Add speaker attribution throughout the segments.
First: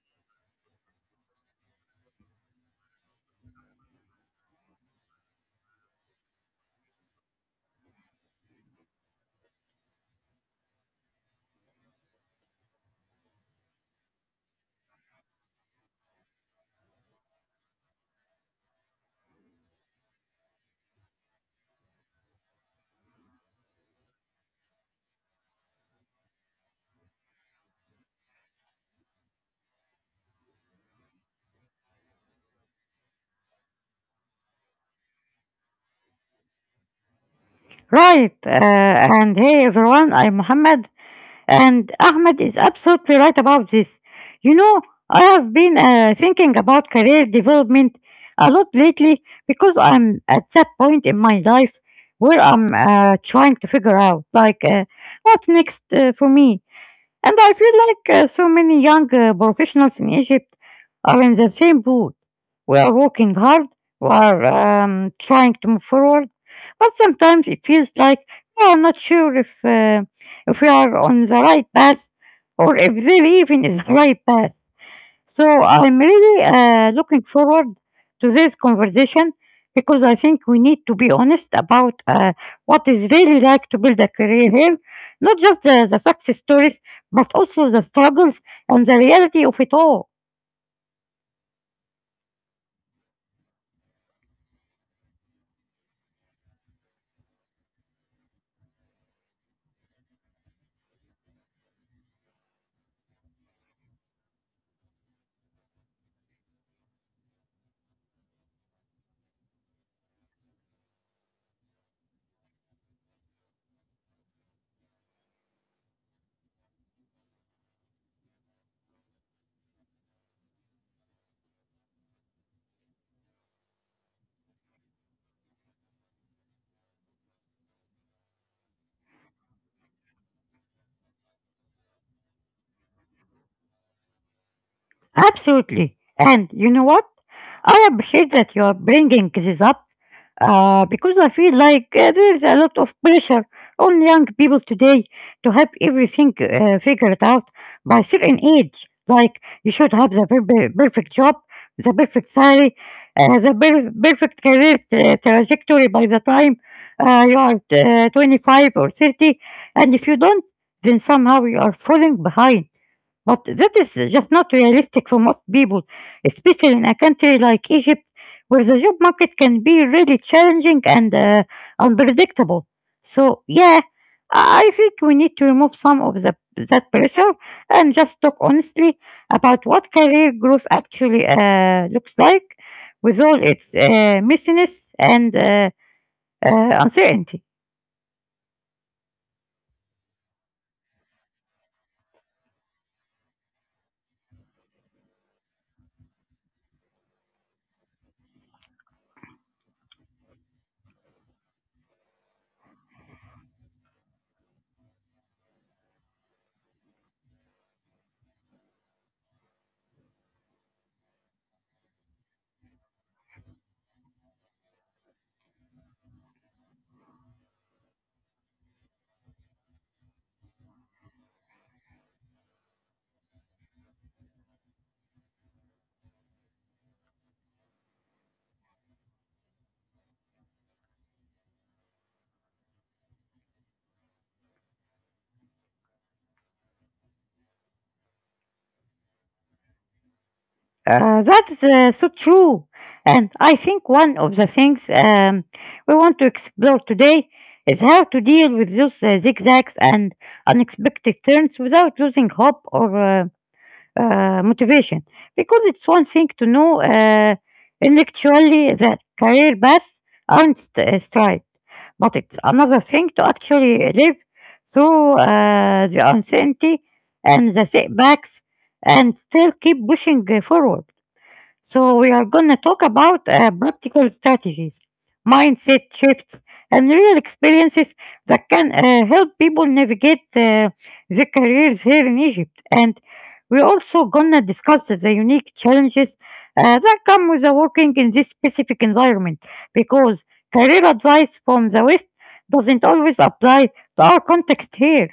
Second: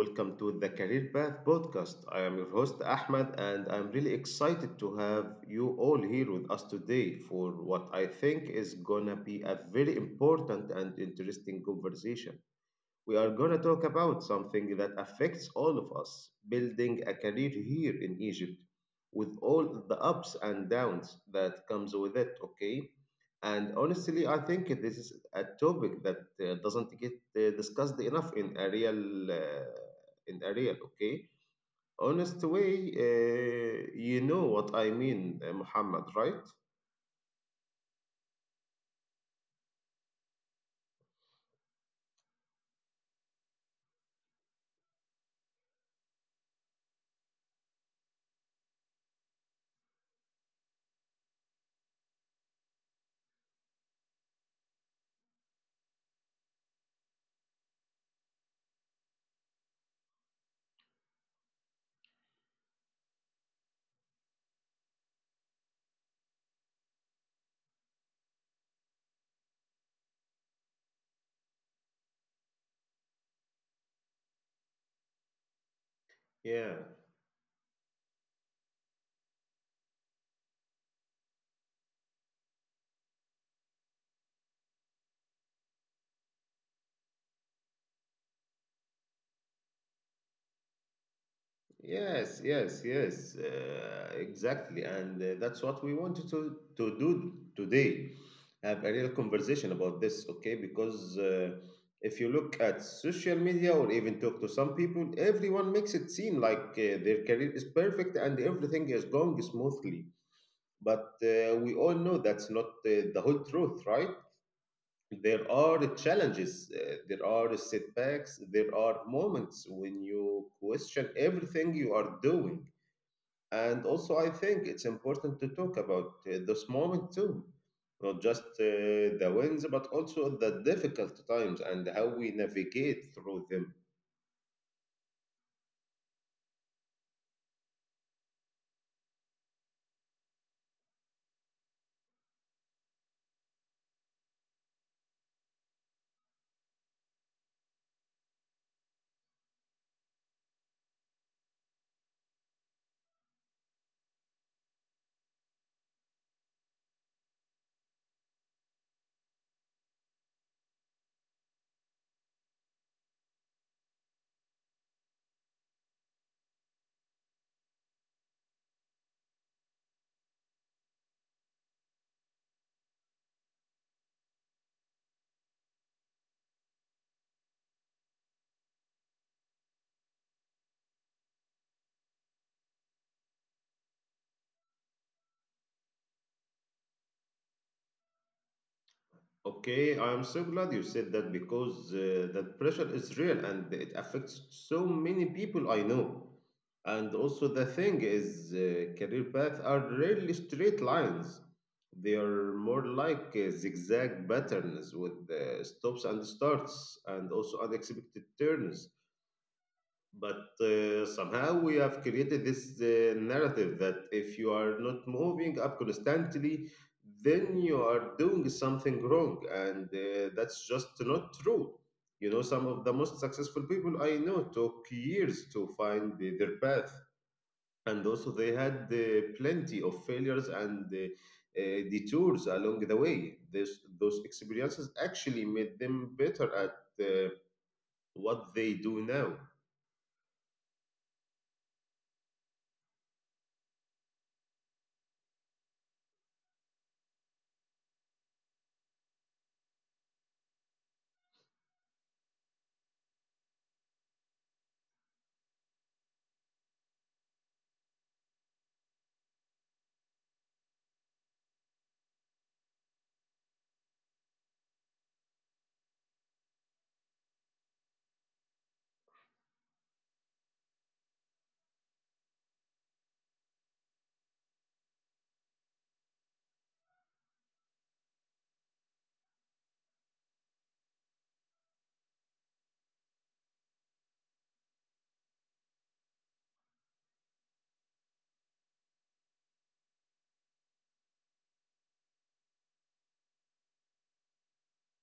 Speaker 1: welcome to the Career Path podcast. I am your host, Ahmed, and I'm really excited to have you all here with us today for what I think is gonna be a very important and interesting conversation. We are going to talk about something that affects all of us building a career here in Egypt with all the ups and downs that comes with it, okay? And honestly, I think this is a topic that doesn't get discussed enough in a real, okay, honest way. uh, you know what I mean, Muhammad, right?
Speaker 2: Right. And hey, everyone, I'm Muhammad, and Ahmed is absolutely right about this. You know, I have been thinking about career development a lot lately because I'm at that point in my life where I'm trying to figure out, like, what's next for me. And I feel like so many young professionals in Egypt are in the same boat. We are working hard, we are trying to move forward, but sometimes it feels like we are not sure if if we are on the right path or if the even is the right path. So I'm really
Speaker 1: Yeah.
Speaker 2: looking forward to this conversation because I think we need to be honest about what is really like to build a career here, not just the success stories, but also the struggles and the reality of it all.
Speaker 1: Yes, yes, yes, exactly. And that's what we wanted to do today. Have a real conversation about this, okay? Because if you look at social media or even talk to some people, everyone makes it seem like their career is perfect and everything is going smoothly. But we all know that's not the whole truth, right? There are challenges, there are setbacks, there are moments when you question everything you are doing. And also, I think it's important to talk about this moment too, not just the wins, but also the difficult times and how we navigate through them.
Speaker 2: Absolutely. And you know what? I appreciate that you are bringing this up. Because I feel like there's a lot of pressure on young people today to have everything figured out by certain age. Like you should have the perfect job, the perfect salary, the perfect career trajectory by the time you are 25 or 30. And if you don't, then somehow you are falling behind. But that is just not realistic for most people, especially in a country like Egypt, where the job market can be really challenging and unpredictable. So, yeah, I think we need to remove some of that pressure and just talk honestly about what career growth actually looks like with all its messiness and uncertainty.
Speaker 1: Okay, I am so glad you said that because that pressure is real and it affects so many people I know. And also, the thing is, career paths are rarely straight lines. They are more like zigzag patterns with stops and starts, and also unexpected turns. But somehow we have created this narrative that if you are not moving up constantly, then you are doing something wrong, and that's just not true. You know, some of the most successful people I know took years to find their path, and also they had plenty of failures and detours along the way. Those experiences actually made them better at uh, what they do now.
Speaker 2: That's so true. And I think one of the things we want to explore today is how to deal with those zigzags and unexpected turns without losing hope or motivation. Because it's one thing to know intellectually that career paths aren't straight, but it's another thing to actually live through the uncertainty and the setbacks and still keep pushing forward. So, we are going to talk about practical strategies, mindset shifts, and real experiences that can help people navigate their careers here in Egypt. And we're also going to discuss the unique challenges that come with working in this specific environment because career advice from the West doesn't always apply to our context here.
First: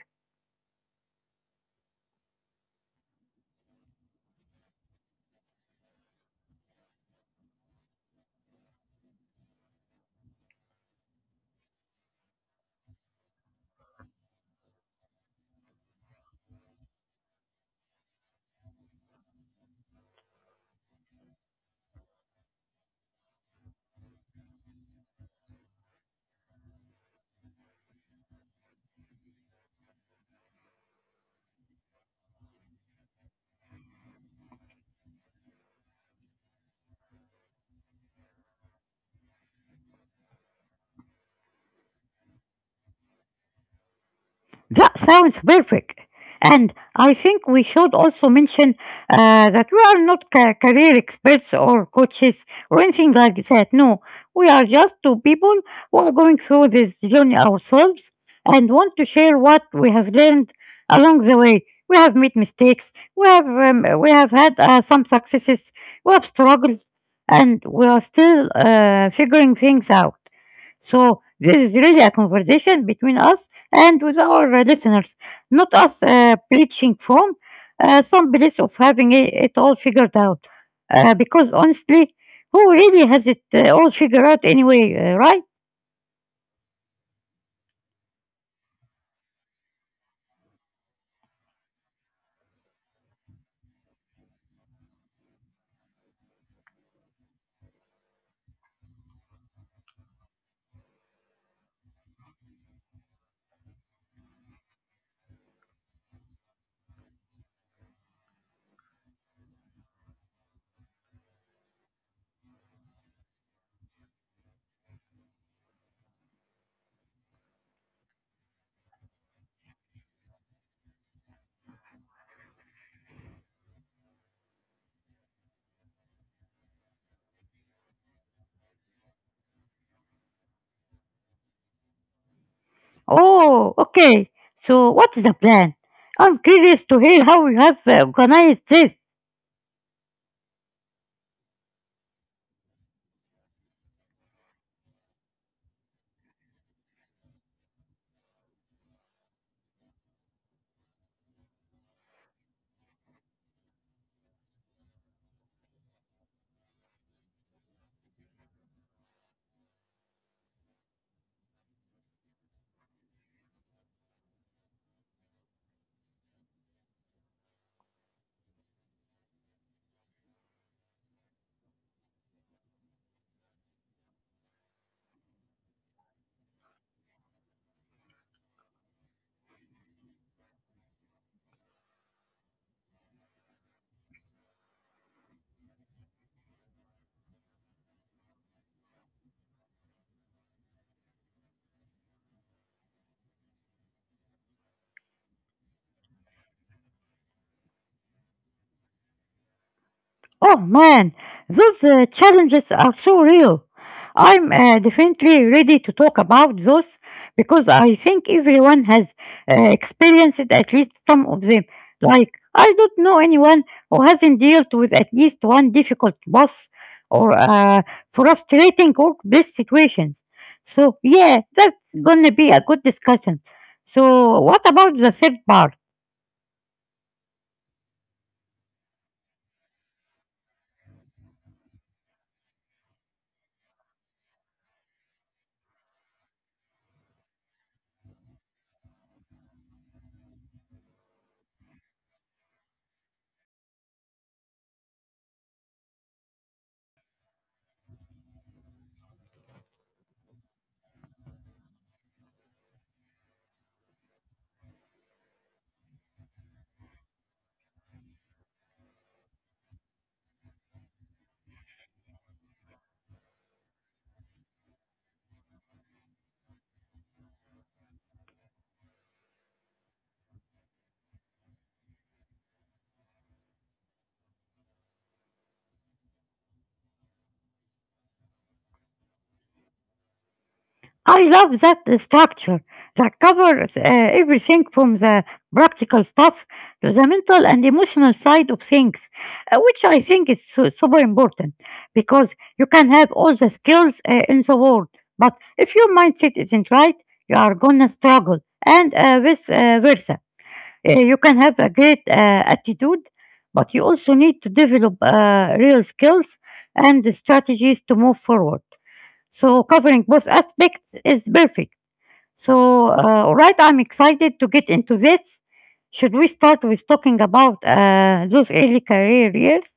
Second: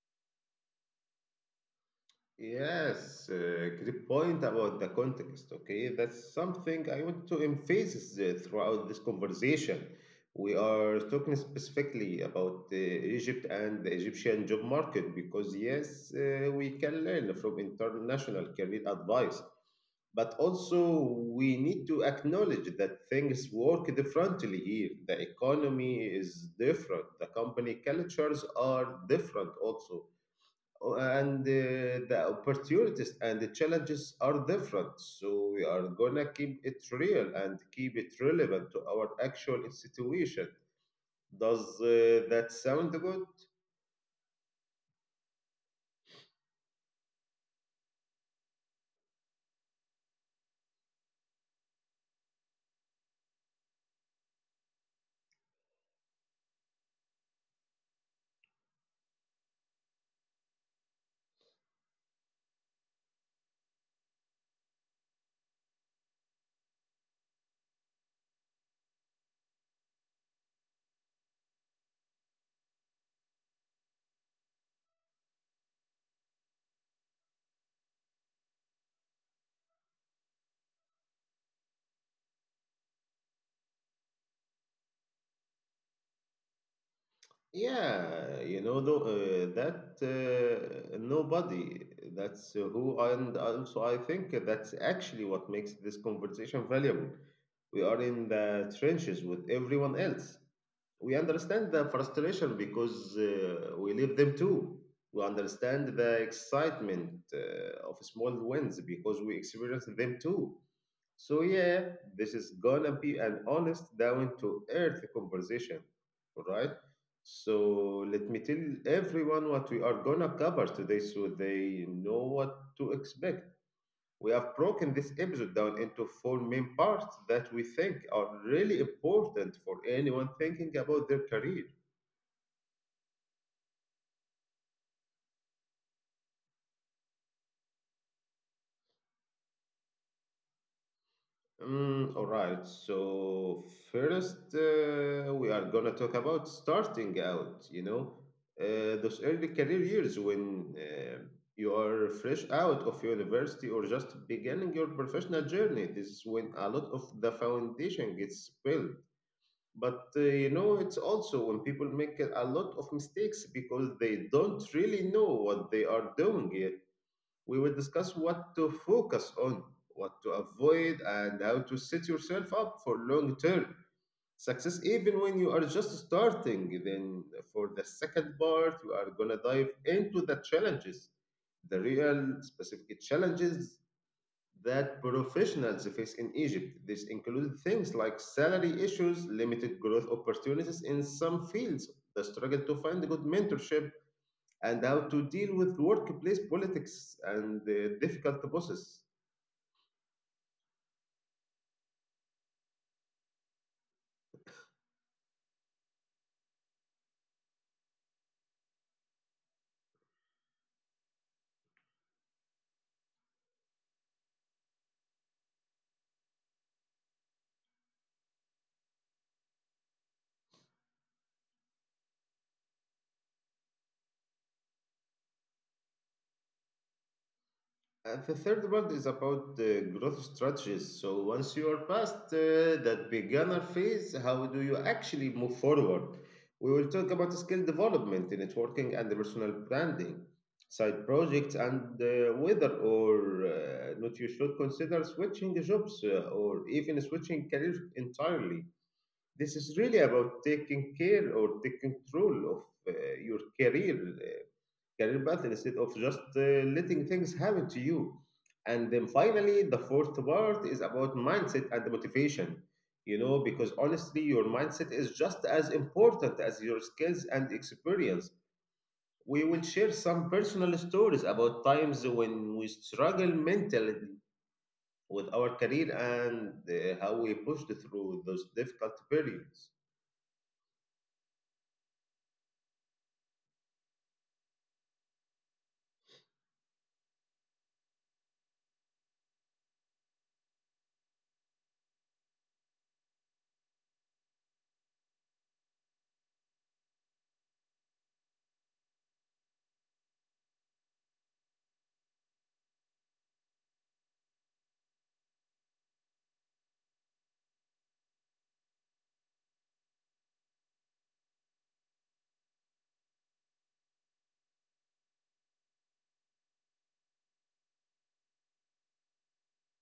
Speaker 1: Yes, great point about the context. Okay, that's something I want to emphasize throughout this conversation. We are talking specifically about Egypt and the Egyptian job market because, yes, we can learn from international career advice, but also we need to acknowledge that things work differently here. The economy is different, the company cultures are different also, and the opportunities and the challenges are different. So we are gonna keep it real and keep it relevant to our actual situation. Does that sound good?
Speaker 2: That sounds perfect. And I think we should also mention that we are not career experts or coaches or anything like that. No, we are just two people who are going through this journey ourselves and want to share what we have learned along the way. We have made mistakes. We have had some successes. We have struggled, and we are still figuring things out. So this is really a conversation between us and with our listeners, not us preaching from some place of having it all figured out. Because honestly, who really has it all figured out anyway, right?
Speaker 1: Yeah, you know, though, that nobody. That's who. And also, I think that's actually what makes this conversation valuable. We are in the trenches with everyone else. We understand the frustration because we live them too. We understand the excitement of small wins because we experience them too. So, yeah, this is gonna be an honest, down to earth conversation, right? So, let me tell everyone what we are gonna cover today so they know what to expect. We have broken this episode down into four main parts that we think are really important for anyone thinking about their career.
Speaker 2: Oh, okay. So what's the plan? I'm curious to hear how you have organized this.
Speaker 1: All right, so first, we are gonna talk about starting out, those early career years when you are fresh out of university or just beginning your professional journey. This is when a lot of the foundation gets built, but you know, it's also when people make a lot of mistakes because they don't really know what they are doing yet. We will discuss what to focus on, what to avoid, and how to set yourself up for long term success even when you are just starting. Then for the second part, we are going to dive into the challenges, the real specific challenges that professionals face in Egypt. This includes things like salary issues, limited growth opportunities in some fields, the struggle to find good mentorship, and how to deal with workplace politics and difficult bosses.
Speaker 2: Oh man, those challenges are so real. I'm definitely ready to talk about those because I think everyone has experienced at least some of them. Like, I don't know anyone who hasn't dealt with at least one difficult boss or frustrating work-based situations. So, yeah, that's gonna be a good discussion. So, what about the third part?
Speaker 1: The third part is about the growth strategies. So once you are past that beginner phase, how do you actually move forward? We will talk about skill development, networking, and personal branding, side projects, and whether or not you should consider switching jobs or even switching careers entirely. This is really about taking care or taking control of your career path instead of just letting things happen to you. And then finally, the fourth part is about mindset and motivation. You know, because honestly, your mindset is just as important as your skills and experience. We will share some personal stories about times when we struggle mentally with our career and how we pushed through those difficult periods.
Speaker 2: I love that structure that covers everything from the practical stuff to the mental and emotional side of things, which I think is super important because you can have all the skills in the world, but if your mindset isn't right, you are gonna struggle, and vice versa. You can have a great attitude, but you also need to develop real skills and strategies to move forward. So covering both aspects is perfect. So all right, I'm excited to get into this. Should we start with talking about those early career years?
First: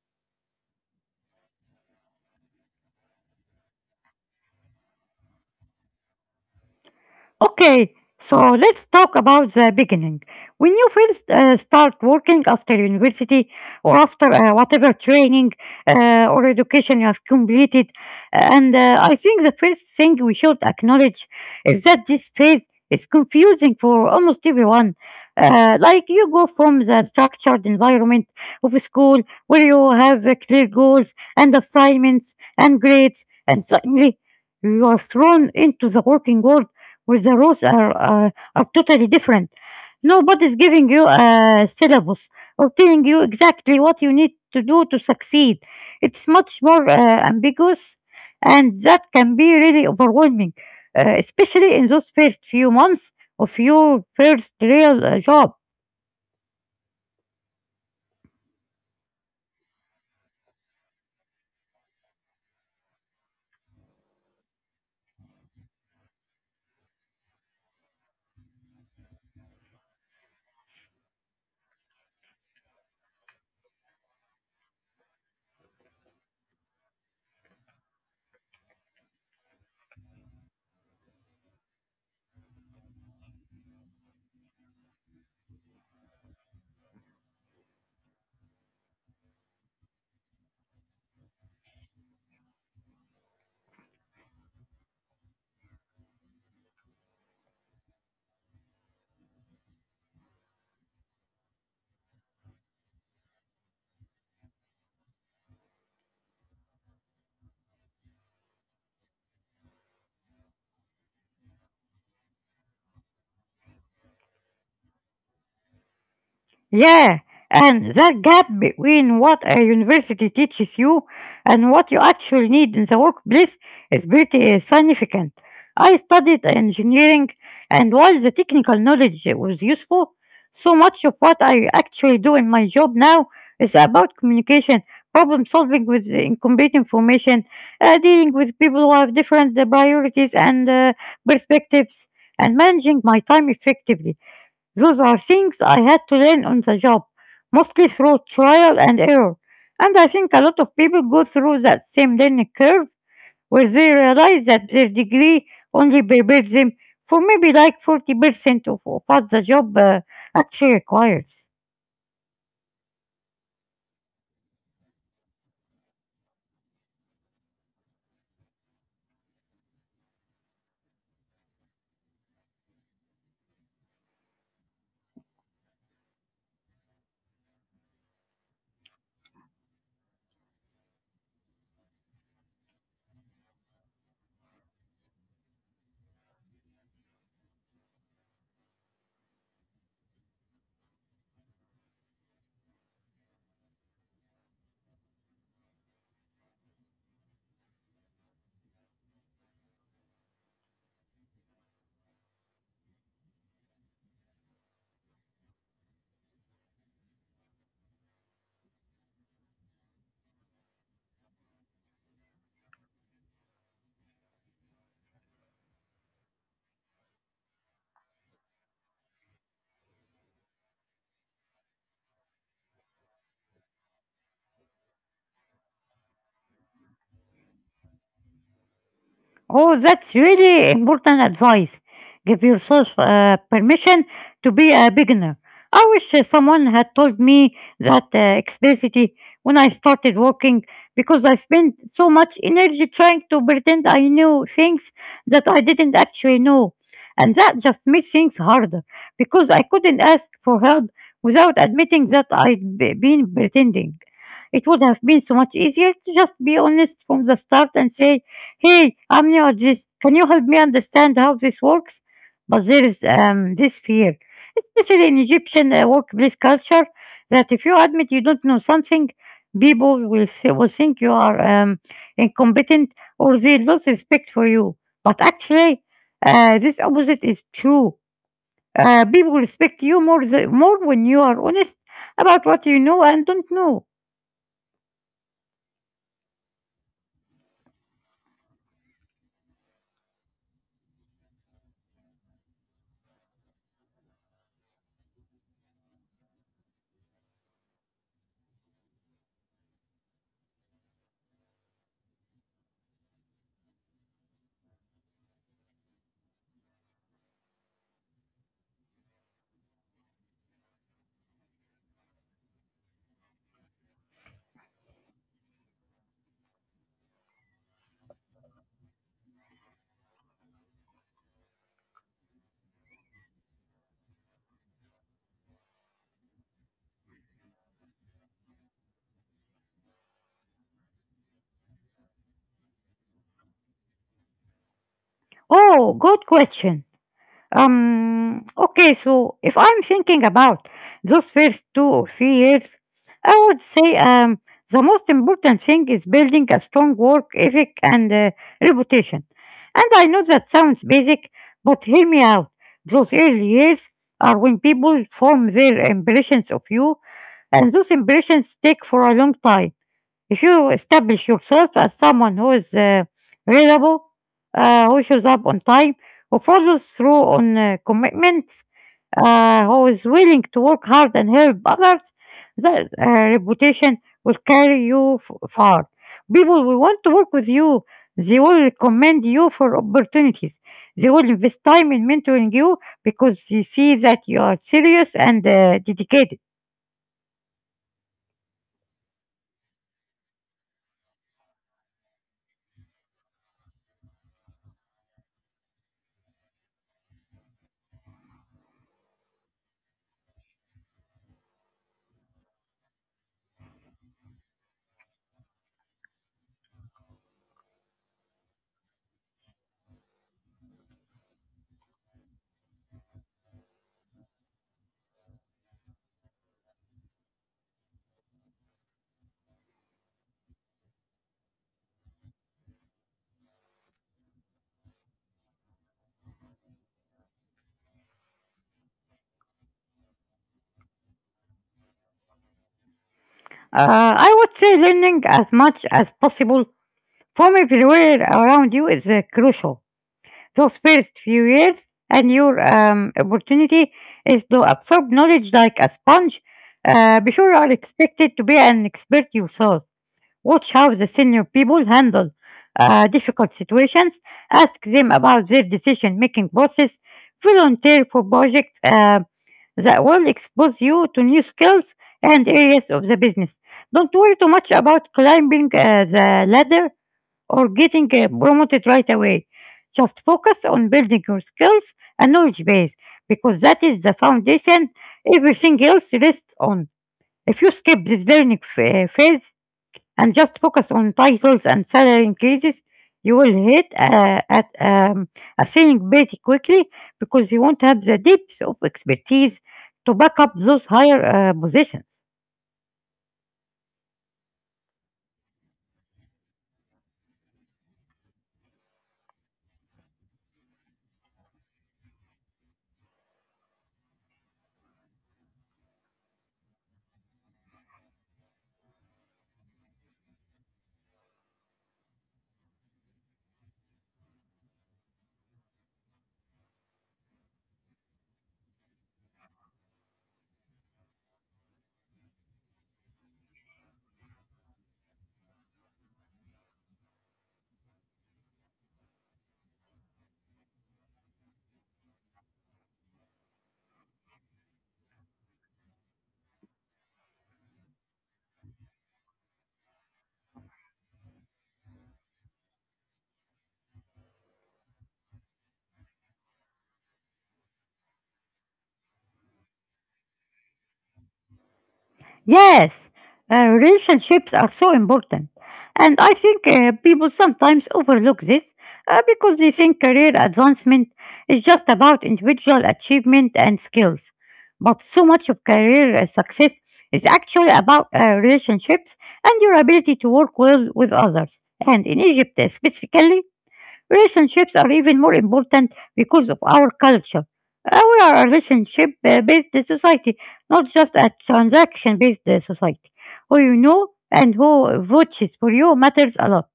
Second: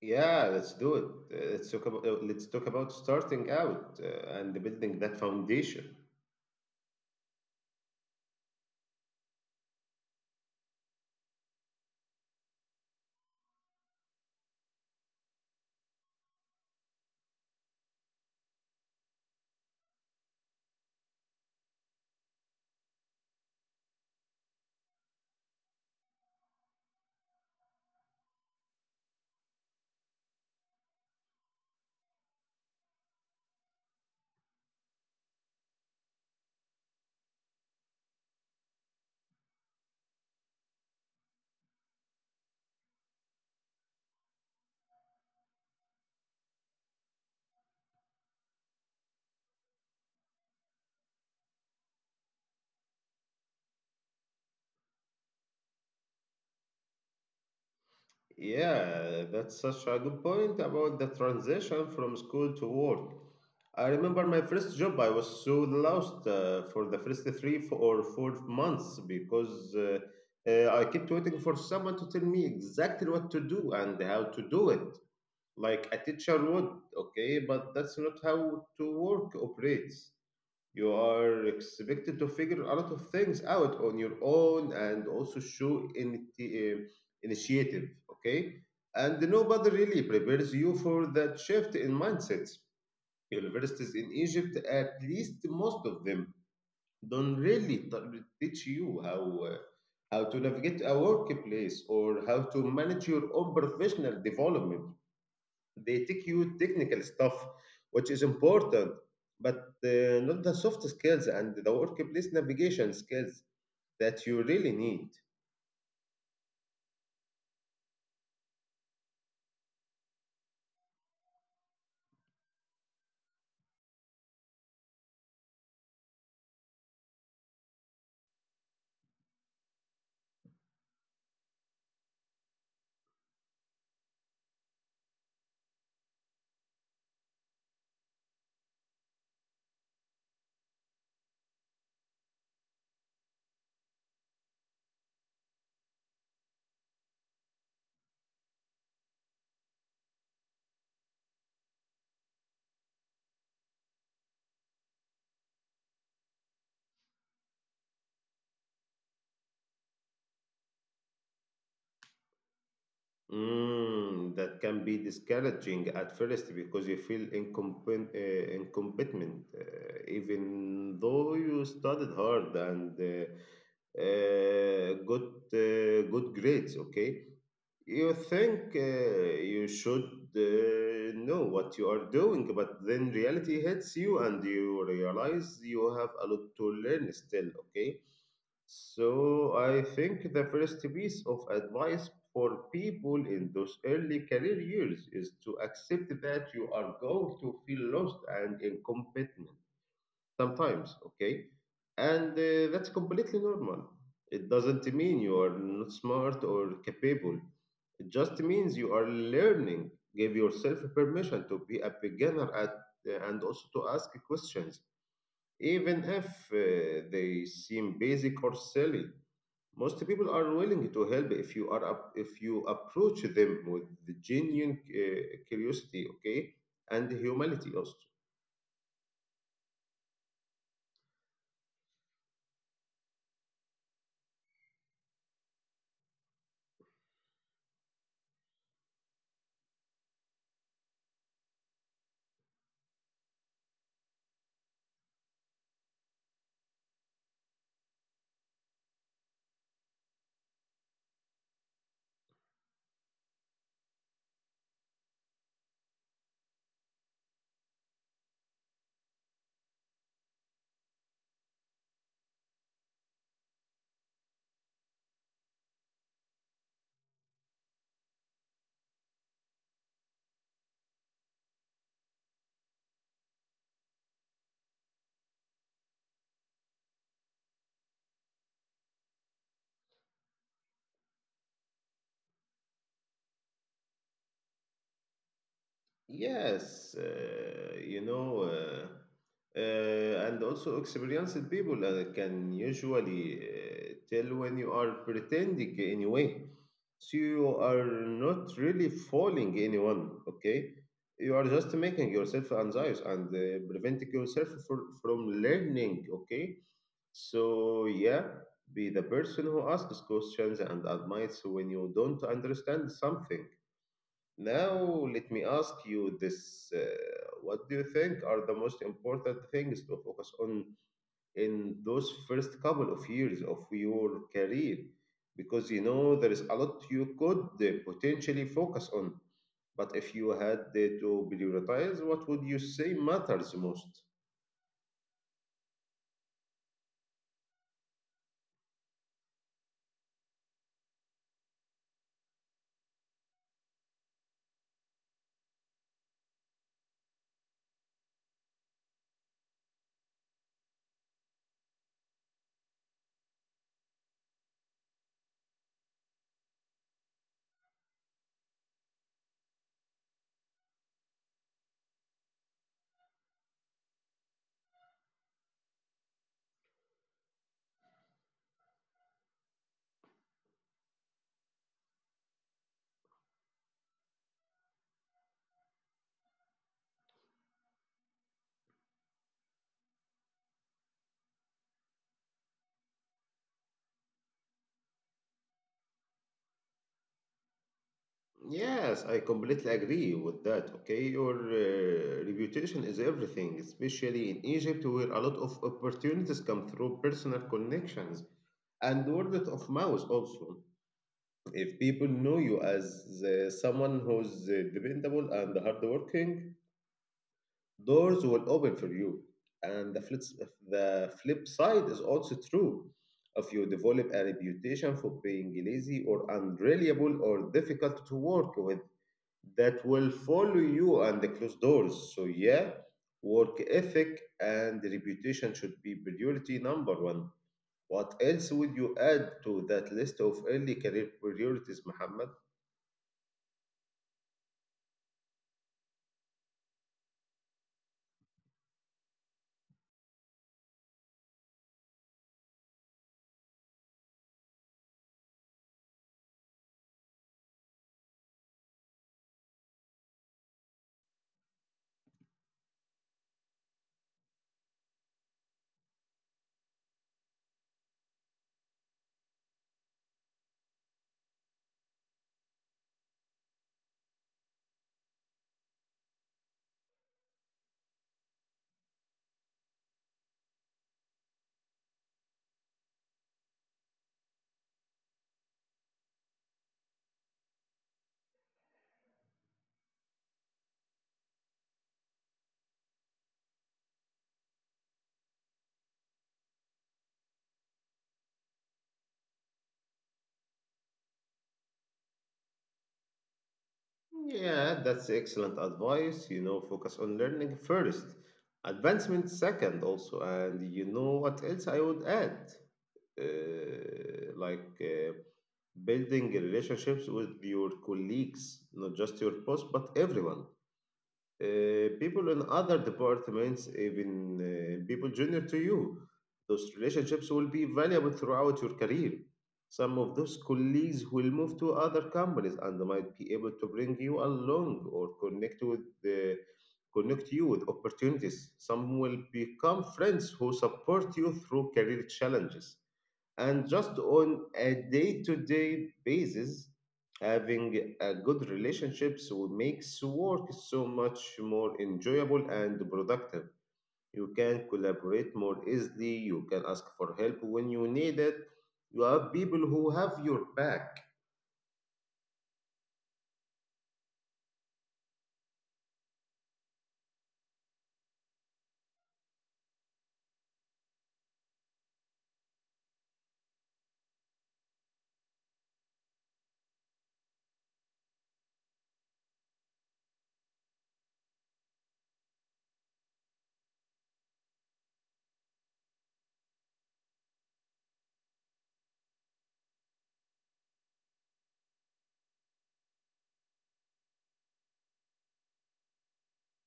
Speaker 1: Yeah, let's do it. Let's talk about starting out and building that foundation.
Speaker 2: Okay, so let's talk about the beginning. When you first start working after university or after whatever training or education you have completed, and I think the first thing we should acknowledge is that this phase is confusing for almost everyone. Like you go from the structured environment of school where you have clear goals and assignments and grades, and suddenly you are thrown into the working world where the rules are totally different. Nobody's giving you a syllabus or telling you exactly what you need to do to succeed. It's much more ambiguous, and that can be really overwhelming, especially in those first few months of your first real job.
Speaker 1: Yeah, that's such a good point about the transition from school to work. I remember my first job, I was so lost for the first 3 or 4 months because I kept waiting for someone to tell me exactly what to do and how to do it, like a teacher would, okay? But that's not how to work operates. You are expected to figure a lot of things out on your own and also show initiative, okay? And nobody really prepares you for that shift in mindsets. Universities in Egypt, at least most of them, don't really teach you how to navigate a workplace or how to manage your own professional development. They teach you technical stuff, which is important, but not the soft skills and the workplace navigation skills that you really need.
Speaker 2: Yeah, and that gap between what a university teaches you and what you actually need in the workplace is pretty significant. I studied engineering, and while the technical knowledge was useful, so much of what I actually do in my job now is about communication, problem solving with incomplete information, dealing with people who have different priorities and perspectives, and managing my time effectively. Those are things I had to learn on the job, mostly through trial and error. And I think a lot of people go through that same learning curve where they realize that their degree only prepared them for maybe like 40% of what the job actually requires.
Speaker 1: That can be discouraging at first because you feel incompetent, even though you studied hard and got good grades, okay? You think you should know what you are doing, but then reality hits you and you realize you have a lot to learn still, okay? So I think the first piece of advice for people in those early career years is to accept that you are going to feel lost and incompetent sometimes, okay? And that's completely normal. It doesn't mean you are not smart or capable. It just means you are learning. Give yourself permission to be a beginner at, and also to ask questions even if they seem basic or silly. Most people are willing to help if if you approach them with genuine curiosity, okay, and humility also.
Speaker 2: Oh, that's really important advice. Give yourself permission to be a beginner. I wish someone had told me that explicitly when I started working because I spent so much energy trying to pretend I knew things that I didn't actually know. And that just made things harder because I couldn't ask for help without admitting that I'd been pretending. It would have been so much easier to just be honest from the start and say, "Hey, I'm not this. Can you help me understand how this works?" But there is this fear, especially in Egyptian workplace culture, that if you admit you don't know something, people will think you are incompetent or they lose respect for you. But actually, this opposite is true. Uh, people respect you more when you are honest about what you know and don't know.
Speaker 1: Yes, and also experienced people can usually tell when you are pretending anyway. So you are not really fooling anyone, okay? You are just making yourself anxious and preventing yourself from learning, okay? So yeah, be the person who asks questions and admits when you don't understand something. Now, let me ask you this. What do you think are the most important things to focus on in those first couple of years of your career? Because there is a lot you could potentially focus on. But if you had to prioritize, what would you say matters most?
Speaker 2: Oh, good question. Okay, so if I'm thinking about those first 2 or 3 years, I would say the most important thing is building a strong work ethic and reputation. And I know that sounds basic, but hear me out. Those early years are when people form their impressions of you, and those impressions take for a long time. If you establish yourself as someone who is reliable, who shows up on time, who follows through on commitments, who is willing to work hard and help others, that reputation will carry you far. People will want to work with you. They will recommend you for opportunities. They will invest time in mentoring you because they see that you are serious and dedicated.
Speaker 1: Yes, I completely agree with that. Okay, your reputation is everything, especially in Egypt, where a lot of opportunities come through personal connections and word of mouth also. If people know you as someone who's dependable and hardworking, doors will open for you. And the flip side is also true. If you develop a reputation for being lazy or unreliable or difficult to work with, that will follow you and the closed doors. So yeah, work ethic and reputation should be priority number one. What else would you add to that list of early career priorities, Muhammad?
Speaker 2: I would say learning as much as possible forming the world around you is crucial. Those first few years and your opportunity is to absorb knowledge like a sponge. Be sure you are expected to be an expert yourself. Watch how the senior people handle difficult situations. Ask them about their decision making process. Volunteer for projects that will expose you to new skills and areas of the business. Don't worry too much about climbing the ladder or getting promoted right away. Just focus on building your skills and knowledge base because that is the foundation everything else rests on. If you skip this learning phase and just focus on titles and salary increases, you will hit at a ceiling pretty quickly because you won't have the depth of expertise to back up those higher positions.
Speaker 1: Yeah, that's excellent advice. Focus on learning first, advancement second, also. And you know what else I would add? Like, building relationships with your colleagues, not just your boss, but everyone, people in other departments, even people junior to you. Those relationships will be valuable throughout your career. Some of those colleagues will move to other companies and might be able to bring you along or connect you with opportunities. Some will become friends who support you through career challenges, and just on a day-to-day basis, having a good relationships will makes work so much more enjoyable and productive. You can collaborate more easily. You can ask for help when you need it. You have people who have your back.
Speaker 2: Yes, relationships are so important. And I think people sometimes overlook this because they think career advancement is just about individual achievement and skills. But so much of career success is actually about relationships and your ability to work well with others. And in Egypt, specifically, relationships are even more important because of our culture. We are a relationship based society, not just a transaction based society. Who you know and who votes for you matters a lot.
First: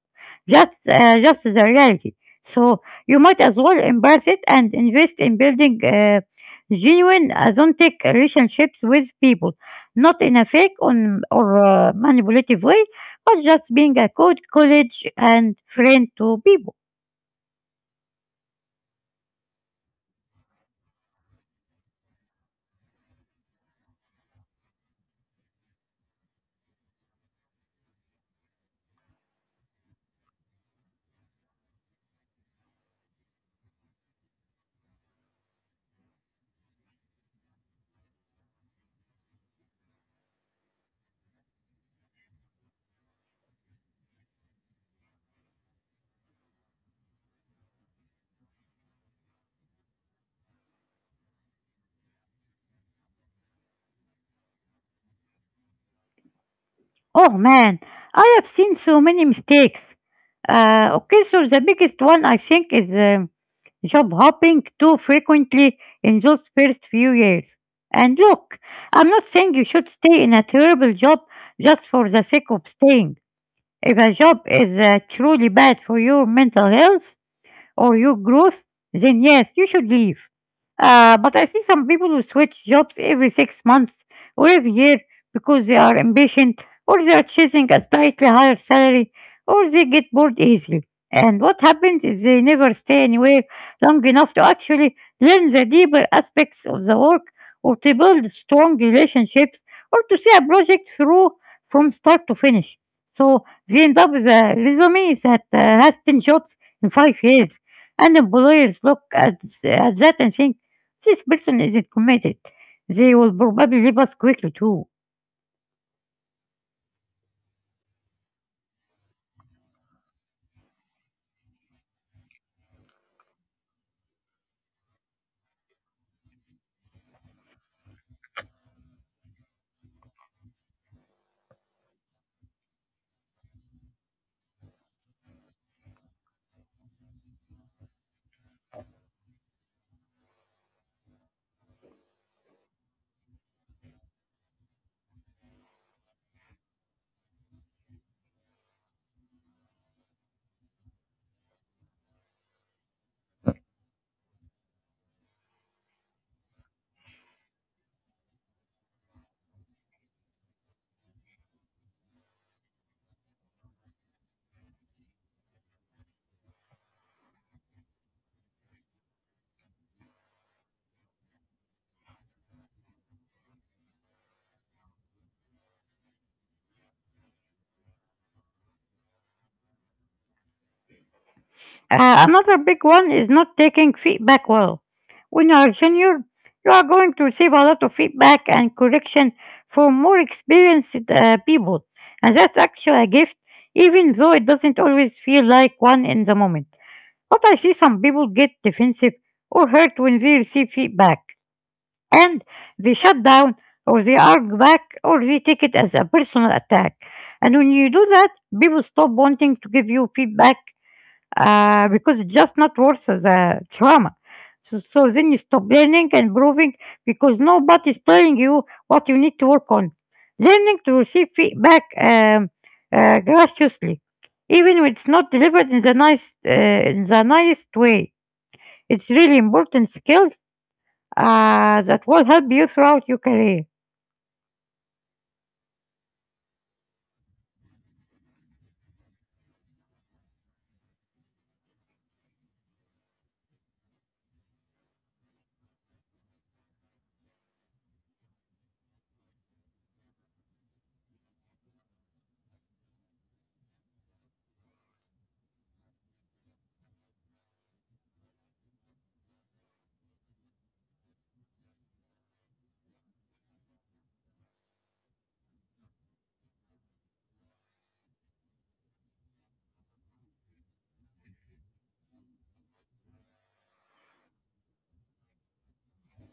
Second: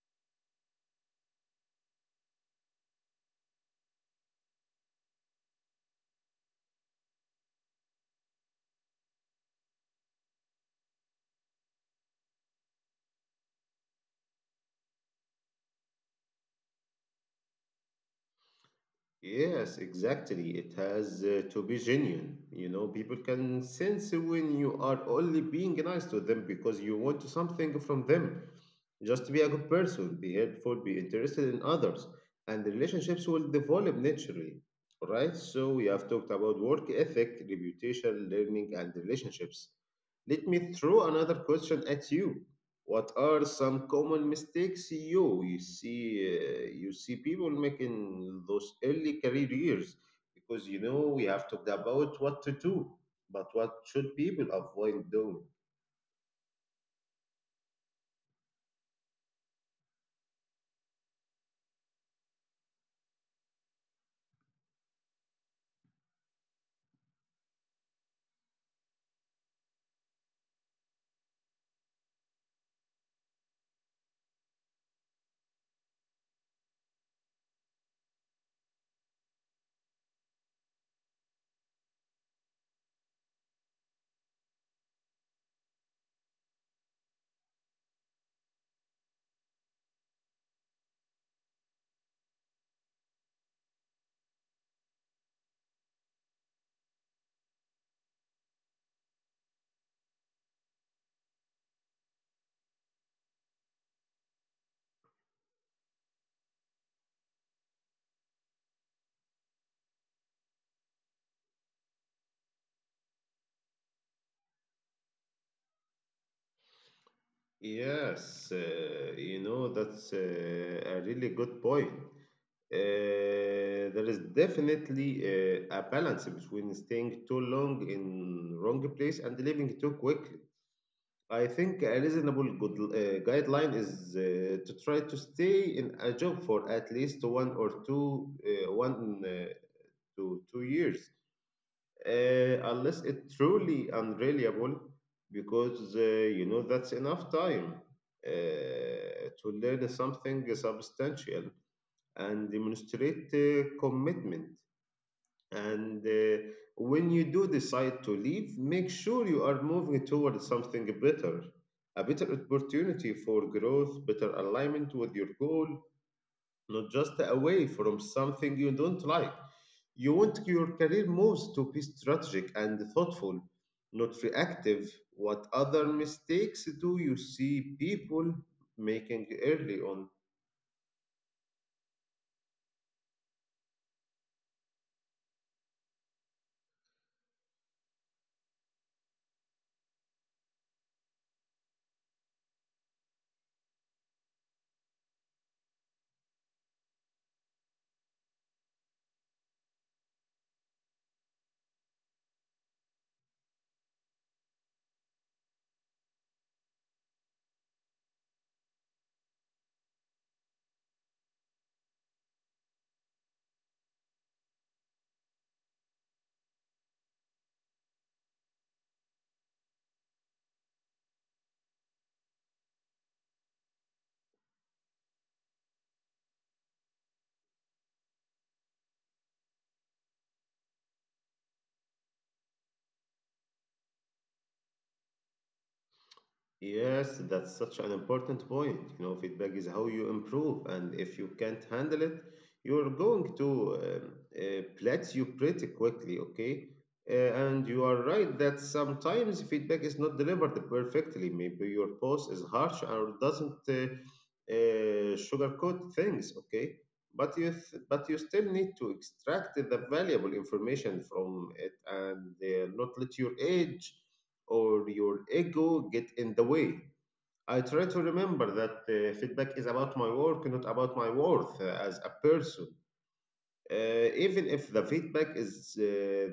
Speaker 2: That's just the reality. So you might as well embrace it and invest in building genuine, authentic relationships with people, not in a fake on, or manipulative way, but just being a good college and friend to people.
Speaker 1: Yes, exactly. It has to be genuine. You know, people can sense when you are only being nice to them because you want something from them. Just be a good person, be helpful, be interested in others, and the relationships will develop naturally. Right? So, we have talked about work ethic, reputation, learning, and relationships. Let me throw another question at you. What are some common mistakes you see you see people making those early career years? Because you know we have talked about what to do, but what should people avoid doing?
Speaker 2: Oh man, I have seen so many mistakes. Okay, so the biggest one I think is job hopping too frequently in those first few years. And look, I'm not saying you should stay in a terrible job just for the sake of staying. If a job is truly bad for your mental health or your growth, then yes, you should leave. But I see some people who switch jobs every 6 months or every year because they are impatient or they are chasing a slightly higher salary or they get bored easily. And what happens if they never stay anywhere long enough to actually learn the deeper aspects of the work or to build strong relationships or to see a project through from start to finish? So they end up with a resume that has 10 jobs in 5 years. And employers look at that and think, this person isn't committed. They will probably leave us quickly too.
Speaker 1: Yes, you know that's a really good point. There is definitely a balance between staying too long in wrong place and leaving too quickly. I think a reasonable good, guideline is to try to stay in a job for at least one or two, one to 2 years, unless it's truly unreliable, because you know that's enough time to learn something substantial and demonstrate commitment. And When you do decide to leave, make sure you are moving towards something better, a better opportunity for growth, better alignment with your goal, not just away from something you don't like. You want your career moves to be strategic and thoughtful, not reactive. What other mistakes do you see people making early on?
Speaker 2: Another big one is not taking feedback well. When you are junior, you are going to receive a lot of feedback and correction from more experienced people, and that's actually a gift, even though it doesn't always feel like one in the moment. But I see some people get defensive or hurt when they receive feedback. And they shut down or they argue back or they take it as a personal attack. And when you do that, people stop wanting to give you feedback because it's just not worth the trauma. So then you stop learning and proving because nobody's telling you what you need to work on. Learning to receive feedback graciously, even when it's not delivered in the nice way, it's really important skill that will help you throughout your career.
Speaker 1: Yes, that's such an important point. You know, feedback is how you improve, and if you can't handle it, you're going to plateau pretty quickly, okay? And you are right that sometimes feedback is not delivered perfectly. Maybe your boss is harsh or doesn't sugarcoat things, okay? But you still need to extract the valuable information from it and not let your age or your ego get in the way. I try to remember that feedback is about my work, not about my worth as a person. Even if the feedback is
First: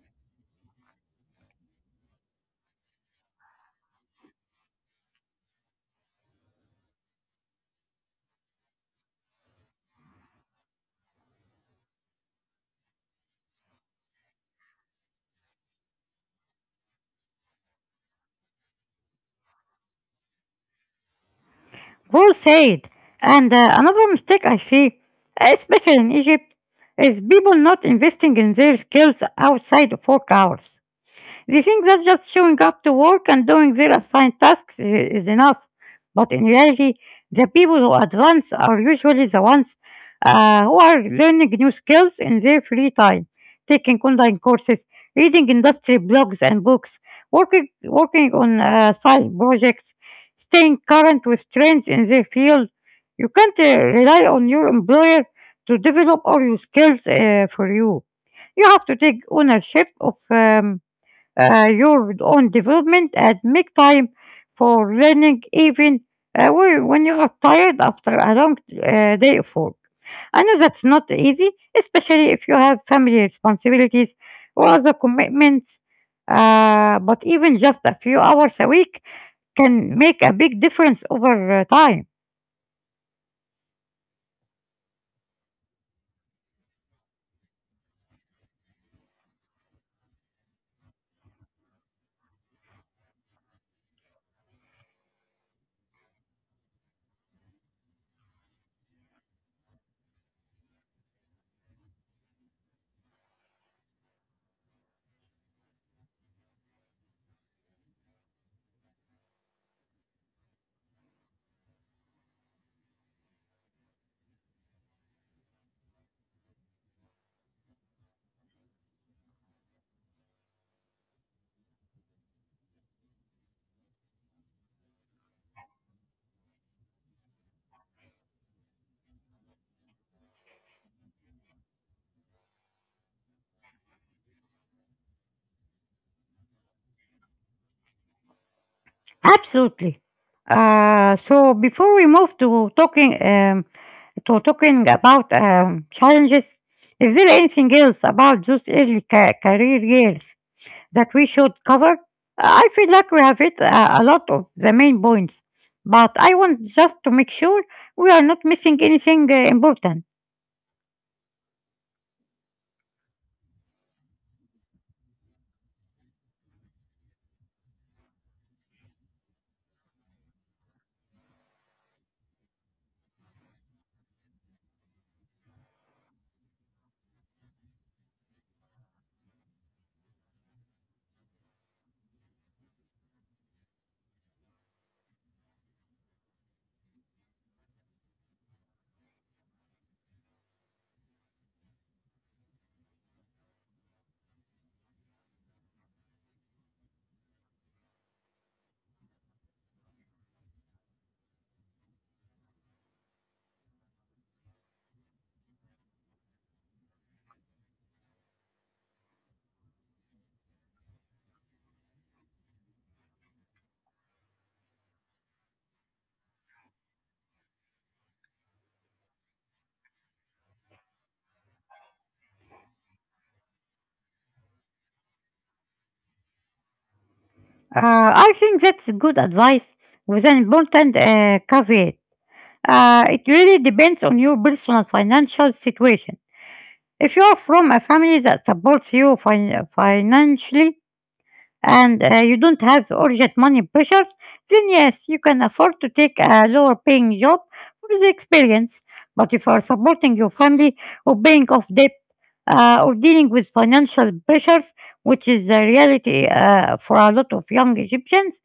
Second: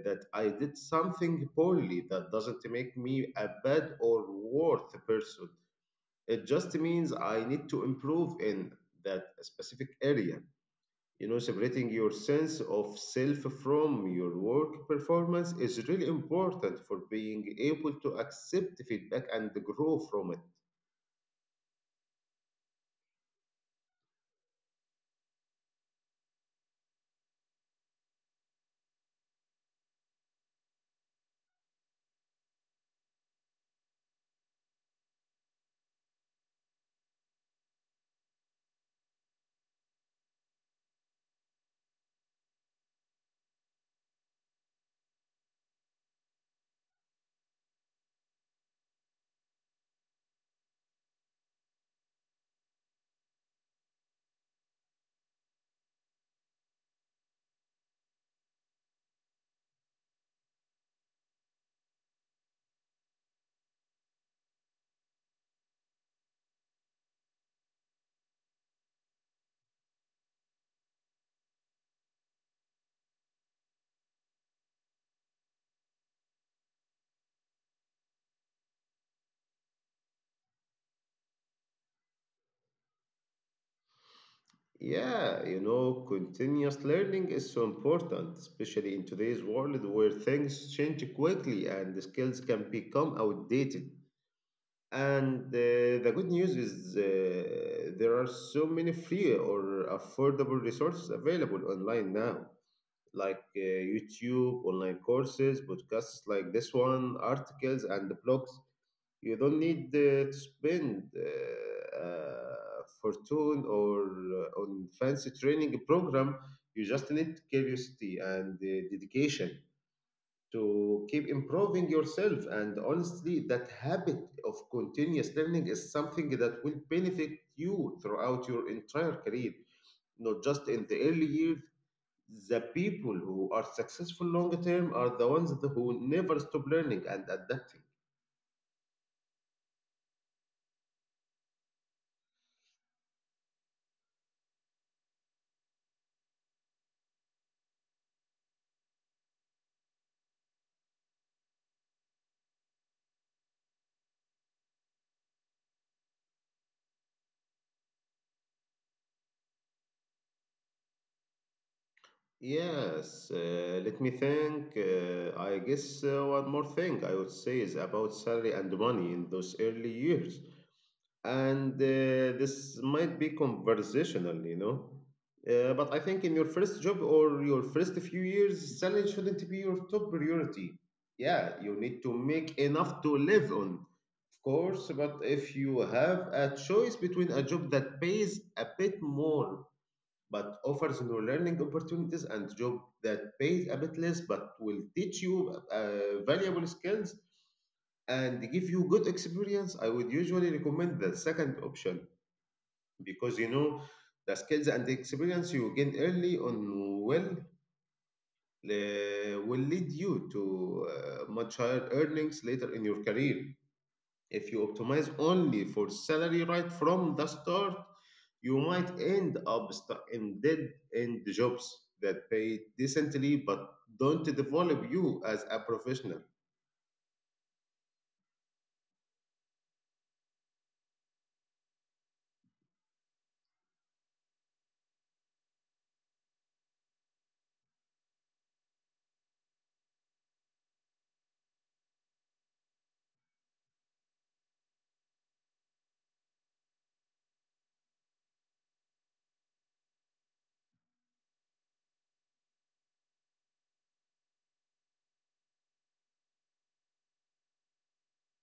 Speaker 1: that I did something poorly, that doesn't make me a bad or worth person. It just means I need to improve in that specific area. You know, separating your sense of self from your work performance is really important for being able to accept feedback and grow from it.
Speaker 2: Well said. And another mistake I see, especially in Egypt, is people not investing in their skills outside of work hours. They think that just showing up to work and doing their assigned tasks is enough. But in reality, the people who advance are usually the ones who are learning new skills in their free time, taking online courses, reading industry blogs and books, working on side projects, staying current with trends in their field. You can't rely on your employer to develop all your skills for you. You have to take ownership of your own development and make time for learning even when you are tired after a long day of work. I know that's not easy, especially if you have family responsibilities or other commitments, but even just a few hours a week can make a big difference over time.
Speaker 1: Yeah, you know, continuous learning is so important, especially in today's world where things change quickly and the skills can become outdated. And the good news is there are so many free or affordable resources available online now, like YouTube, online courses, podcasts like this one, articles, and blogs. You don't need to spend a fortune or on fancy training program. You just need curiosity and dedication to keep improving yourself. And honestly, that habit of continuous learning is something that will benefit you throughout your entire career, not just in the early years. The people who are successful long term are the ones that who never stop learning and adapting.
Speaker 2: Absolutely. So before we move to talking about challenges, is there anything else about those early career years that we should cover? I feel like we have hit a lot of the main points, but I want just to make sure we are not missing anything important.
Speaker 1: Yes, let me think. I guess one more thing I would say is about salary and money in those early years. And this might be conversational, you know, but I think in your first job or your first few years, salary shouldn't be your top priority. Yeah, you need to make enough to live on, of course, but if you have a choice between a job that pays a bit more but offers new learning opportunities and job that pays a bit less but will teach you valuable skills and give you good experience, I would usually recommend the second option, because you know the skills and the experience you gain early on will will lead you to much higher earnings later in your career. If you optimize only for salary right from the start, you might end up in dead end jobs that pay decently but don't develop you as a professional.
Speaker 2: I think that's good advice with an important caveat. It really depends on your personal financial situation. If you are from a family that supports you financially, and you don't have urgent money pressures, then yes, you can afford to take a lower paying job for the experience. But if you are supporting your family or paying off debt or dealing with financial pressures, which is the reality for a lot of young Egyptians,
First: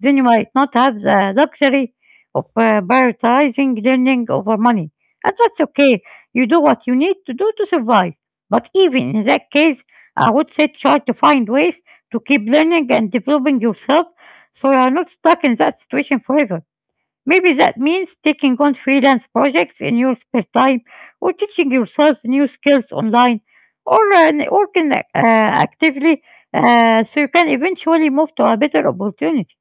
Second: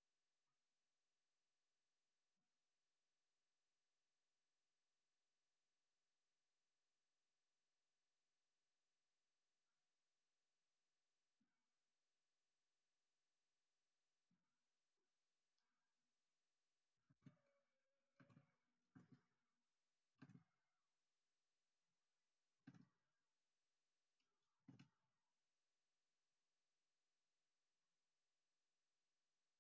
Speaker 2: then you might not have the luxury of prioritizing learning over money. And that's okay. You do what you need to do to survive. But even in that case, I would say try to find ways to keep learning and developing yourself so you are not stuck in that situation forever. Maybe that means taking on freelance projects in your spare time or teaching yourself new skills online or working actively so you can eventually move to a better opportunity.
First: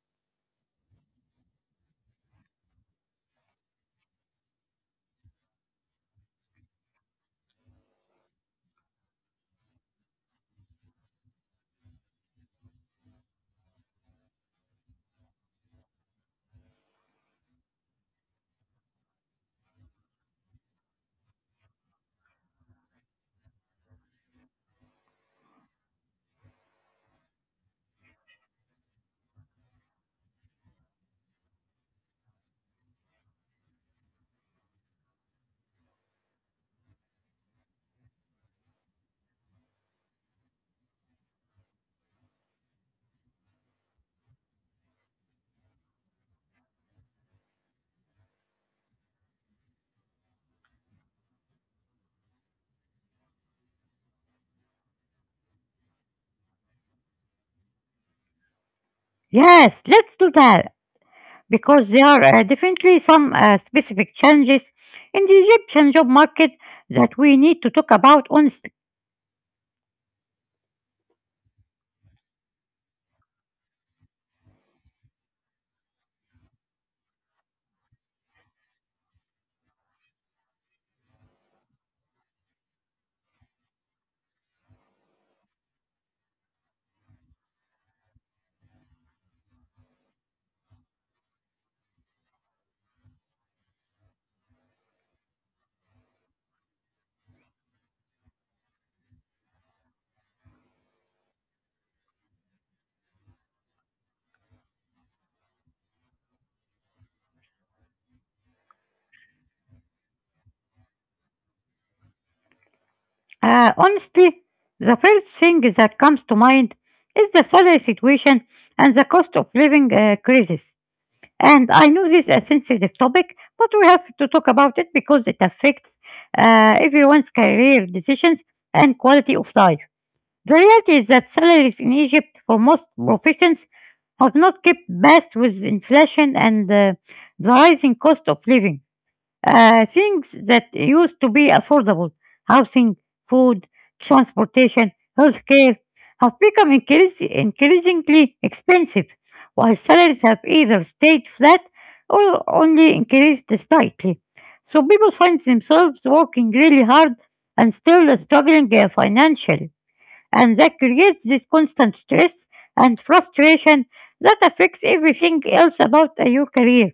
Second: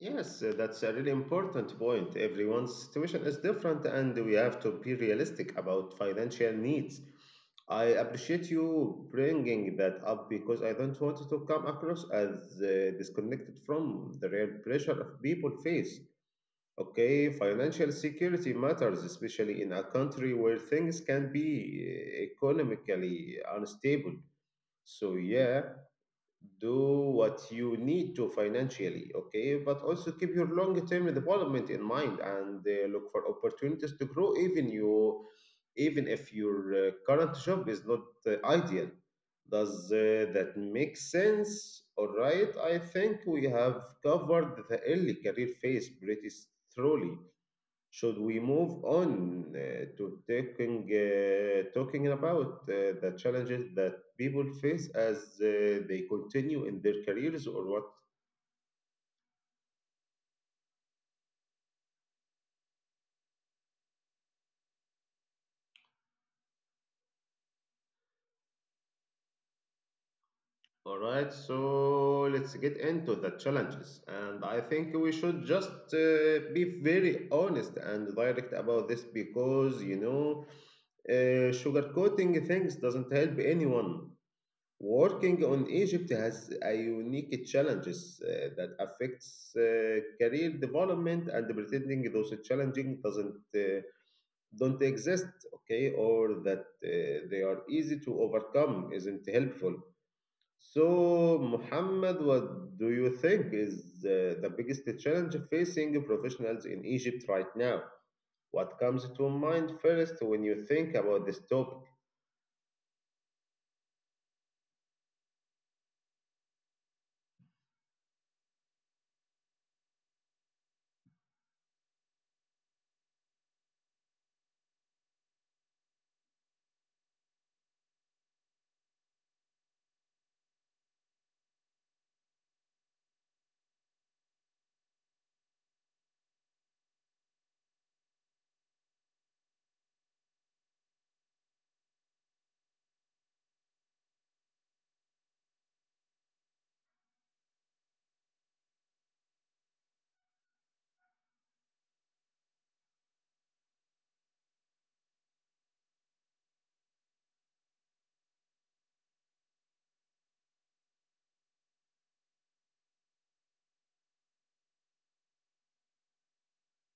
Speaker 1: Yes, that's a really important point. Everyone's situation is different, and we have to be realistic about financial needs. I appreciate you bringing that up because I don't want it to come across as disconnected from the real pressure of people face. Okay, financial security matters, especially in a country where things can be economically unstable. So, yeah, do what you need to financially, okay, but also keep your long term development in mind and look for opportunities to grow, even you. Even if your current job is not ideal, does that make sense? All right, I think we have covered the early career phase pretty thoroughly. Should we move on talking about the challenges that people face as they continue in their careers or what?
Speaker 2: Yes, let's do that because there are definitely some specific challenges in the Egyptian job market that we need to talk about honestly.
Speaker 1: All right, so let's get into the challenges. And I think we should just be very honest and direct about this because, you know, sugarcoating things doesn't help anyone. Working on Egypt has a unique challenges that affects career development, and pretending those challenging doesn't don't exist, okay, or that they are easy to overcome isn't helpful. So, Muhammad, what do you think is the biggest challenge facing professionals in Egypt right now? What comes to mind first when you think about this topic?
Speaker 2: Honestly, the first thing that comes to mind is the salary situation and the cost of living crisis. And I know this is a sensitive topic, but we have to talk about it because it affects everyone's career decisions and quality of life. The reality is that salaries in Egypt for most professions have not kept pace with inflation and the rising cost of living. Things that used to be affordable, housing, food, transportation, healthcare, have become increasingly expensive, while salaries have either stayed flat or only increased slightly. So people find themselves working really hard and still struggling financially. And that creates this constant stress and frustration that affects everything else about your career.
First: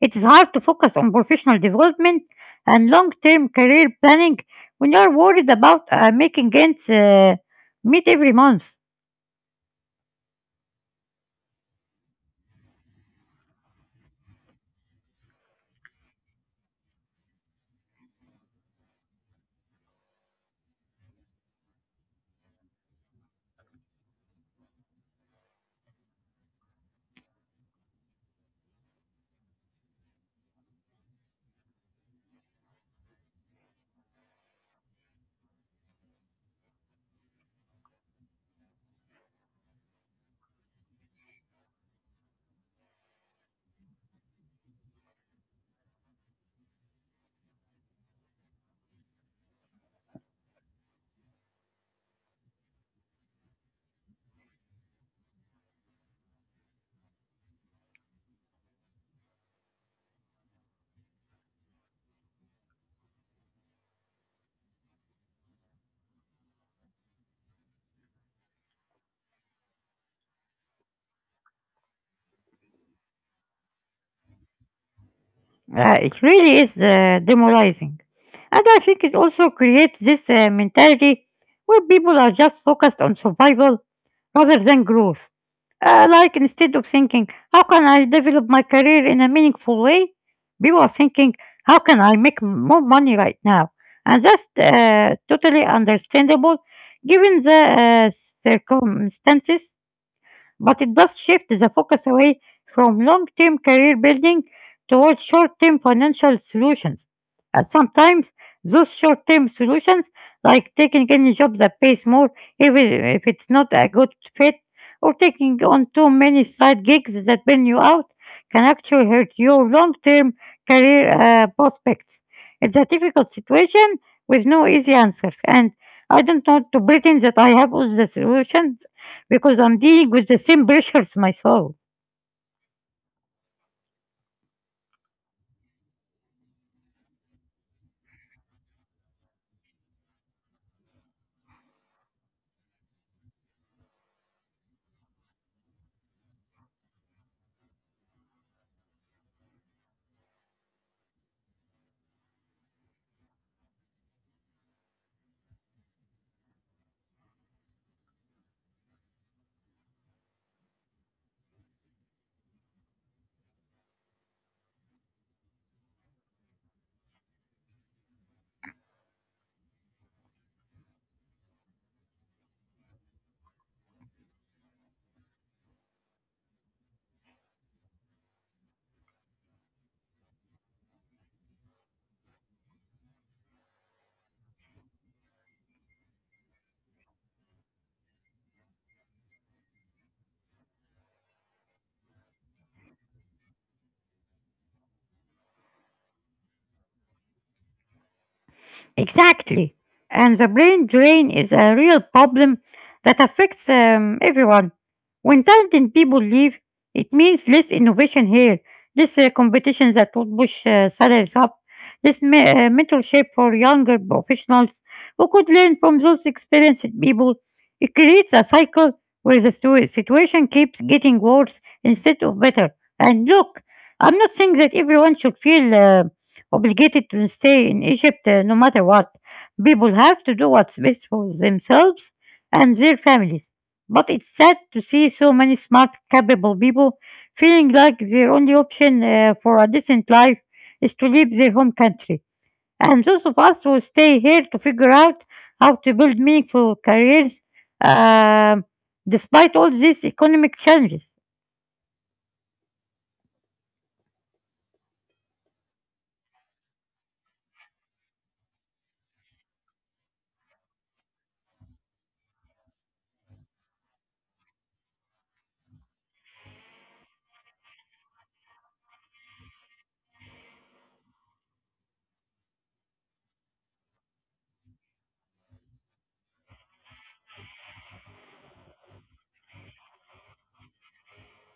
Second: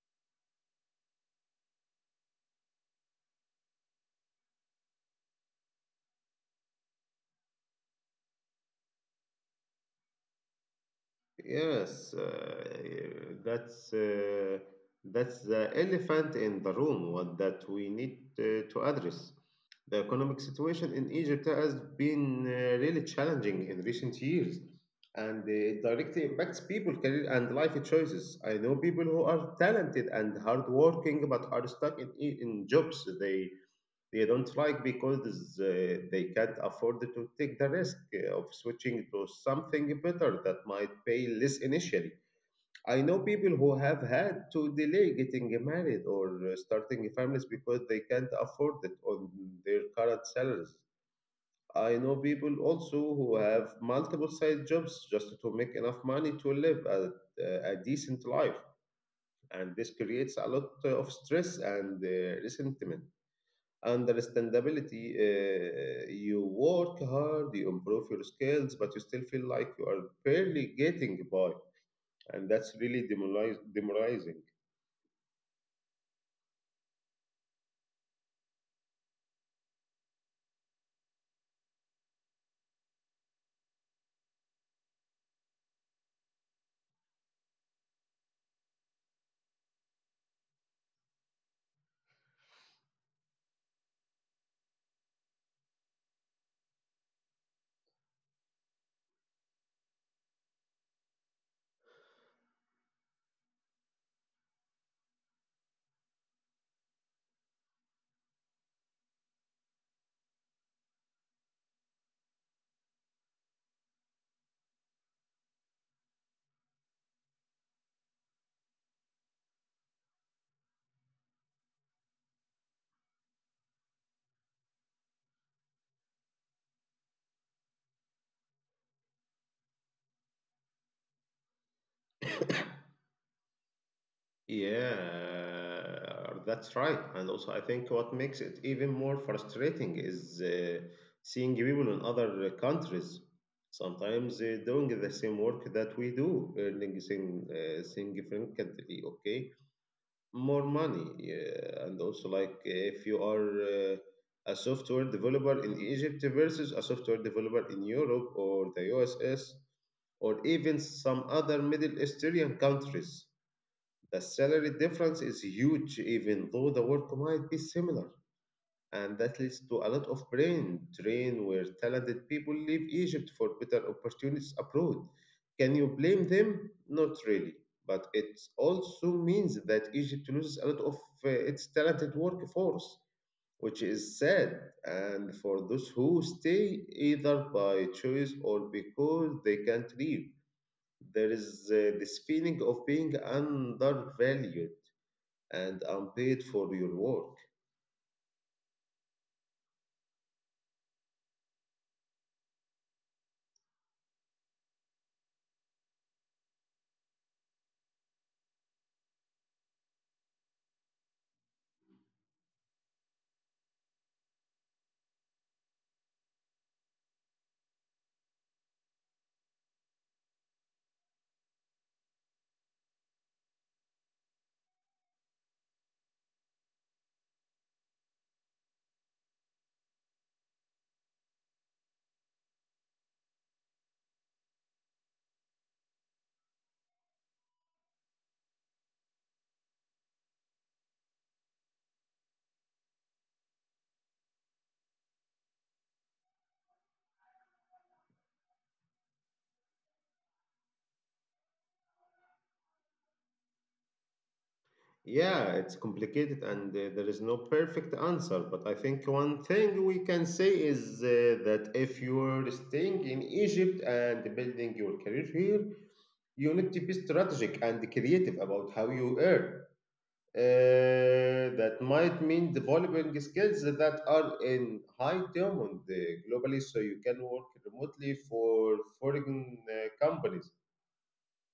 Speaker 2: It is hard to focus on professional development and long term career planning when you are worried about making ends meet every month.
Speaker 1: Yes, that's uh, that's the elephant in the room What that we need to address. The economic situation in Egypt has been really challenging in recent years, and it directly impacts people, career, and life choices. I know people who are talented and hardworking but are stuck in jobs they don't like because they can't afford to take the risk of switching to something better that might pay less initially. I know people who have had to delay getting married or starting families because they can't afford it on their current salaries. I know people also who have multiple side jobs just to make enough money to live a decent life, and this creates a lot of stress and resentment understandability. You work hard, you improve your skills, but you still feel like you are barely getting by, and that's really demoralizing.
Speaker 2: It really is demoralizing. And I think it also creates this mentality where people are just focused on survival rather than growth. Like instead of thinking, how can I develop my career in a meaningful way? People are thinking, how can I make more money right now? And that's totally understandable given the circumstances, but it does shift the focus away from long-term career building towards short-term financial solutions. And sometimes those short-term solutions, like taking any job that pays more even if it's not a good fit, or taking on too many side gigs that burn you out, can actually hurt your long-term career prospects. It's a difficult situation with no easy answers, and I don't want to pretend that I have all the solutions because I'm dealing with the same pressures myself.
Speaker 1: Yeah, that's right. And also I think what makes it even more frustrating is seeing people in other countries sometimes doing the same work that we do, earning significantly, okay, more money, yeah. And also, like, if you are a software developer in Egypt versus a software developer in Europe or the USS or even some other Middle Eastern countries, the salary difference is huge, even though the work might be similar. And that leads to a lot of brain drain where talented people leave Egypt for better opportunities abroad. Can you blame them? Not really. But it also means that Egypt loses a lot of its talented workforce, which is sad. And for those who stay, either by choice or because they can't leave, there is this feeling of being undervalued and unpaid for your work.
Speaker 2: Exactly. And the brain drain is a real problem that affects everyone. When talented people leave, it means less innovation here, less competition that would push salaries up, less mentorship for younger professionals who could learn from those experienced people. It creates a cycle where the situation keeps getting worse instead of better. And look, I'm not saying that everyone should feel obligated to stay in Egypt no matter what. People have to do what's best for themselves and their families. But it's sad to see so many smart, capable people feeling like their only option for a decent life is to leave their home country. And those of us who stay here to figure out how to build meaningful careers um, despite all these economic challenges.
Speaker 1: Yeah, it's complicated, and there is no perfect answer. But I think one thing we can say is that if you're staying in Egypt and building your career here, you need to be strategic and creative about how you earn. That might mean developing skills that are in high demand globally, so you can work remotely for foreign companies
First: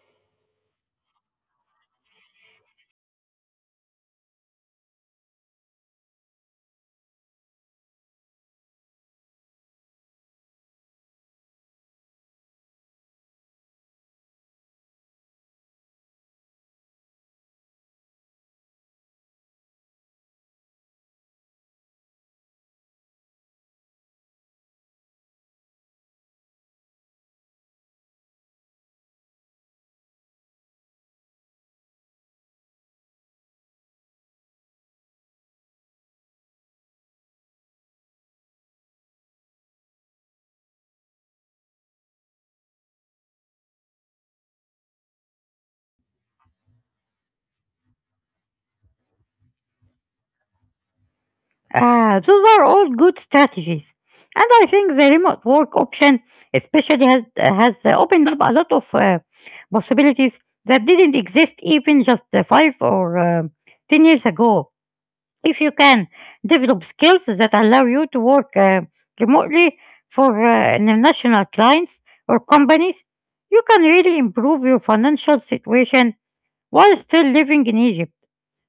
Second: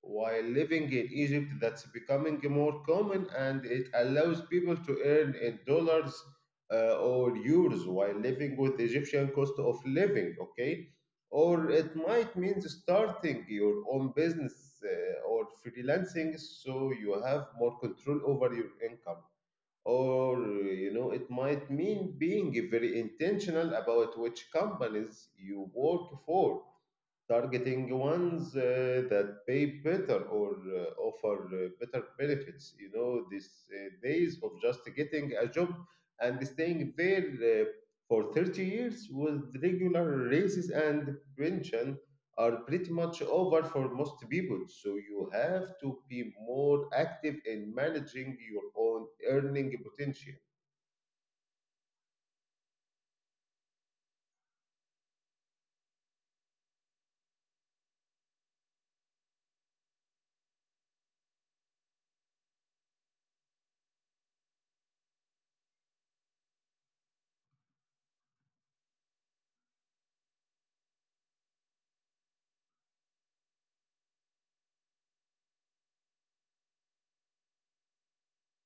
Speaker 1: while living in Egypt. That's becoming more common, and it allows people to earn in dollars or euros while living with Egyptian cost of living, okay? Or it might mean starting your own business or freelancing, so you have more control over your income. Or, you know, it might mean being very intentional about which companies you work for, targeting ones that pay better or offer better benefits. You know, these days of just getting a job and staying there for 30 years with regular raises and pension are pretty much over for most people. So you have to be more active in managing your own earning potential.
Speaker 2: Ah, those are all good strategies. And I think the remote work option especially has opened up a lot of possibilities that didn't exist even just 5 or 10 years ago. If you can develop skills that allow you to work remotely for international clients or companies, you can really improve your financial situation while still living in Egypt,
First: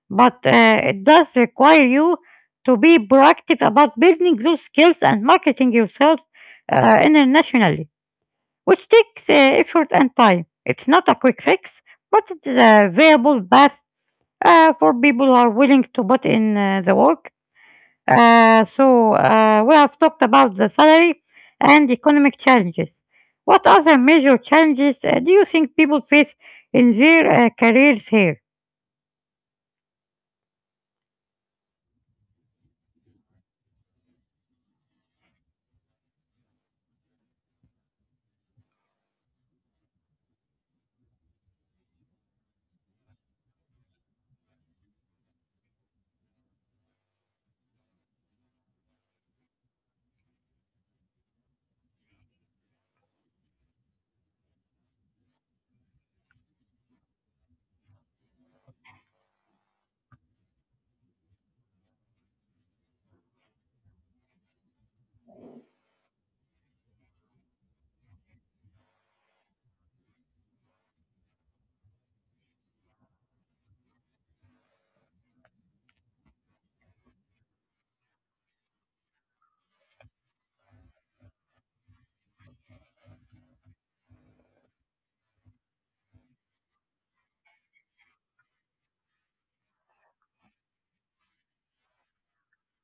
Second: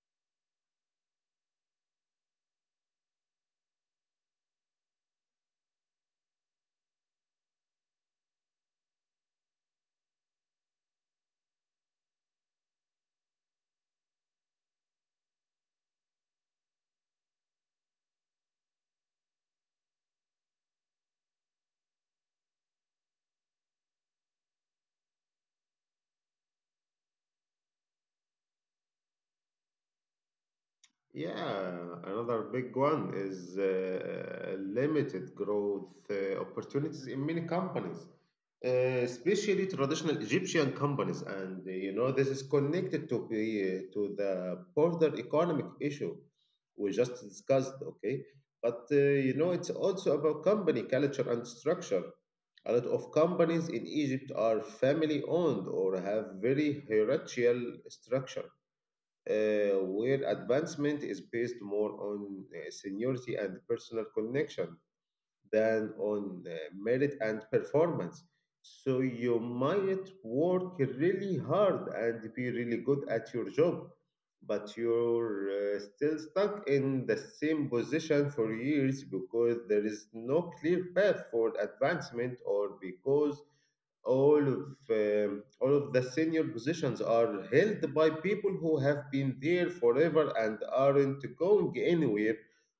Speaker 2: but it does require you to be proactive about building those skills and marketing yourself internationally, which takes effort and time. It's not a quick fix, but it is a viable path for people who are willing to put in the work. So, we have talked about the salary and economic challenges. What other major challenges do you think people face in their careers here?
Speaker 1: Yeah, another big one is limited growth opportunities in many companies, especially traditional Egyptian companies. And you know, this is connected to the broader economic issue we just discussed, okay? But you know, it's also about company culture and structure. A lot of companies in Egypt are family owned or have very hierarchical structure where advancement is based more on seniority and personal connection than on merit and performance. So you might work really hard and be really good at your job, but you're still stuck in the same position for years because there is no clear path for advancement, or because all of the senior positions are held by people who have been there forever and aren't going anywhere,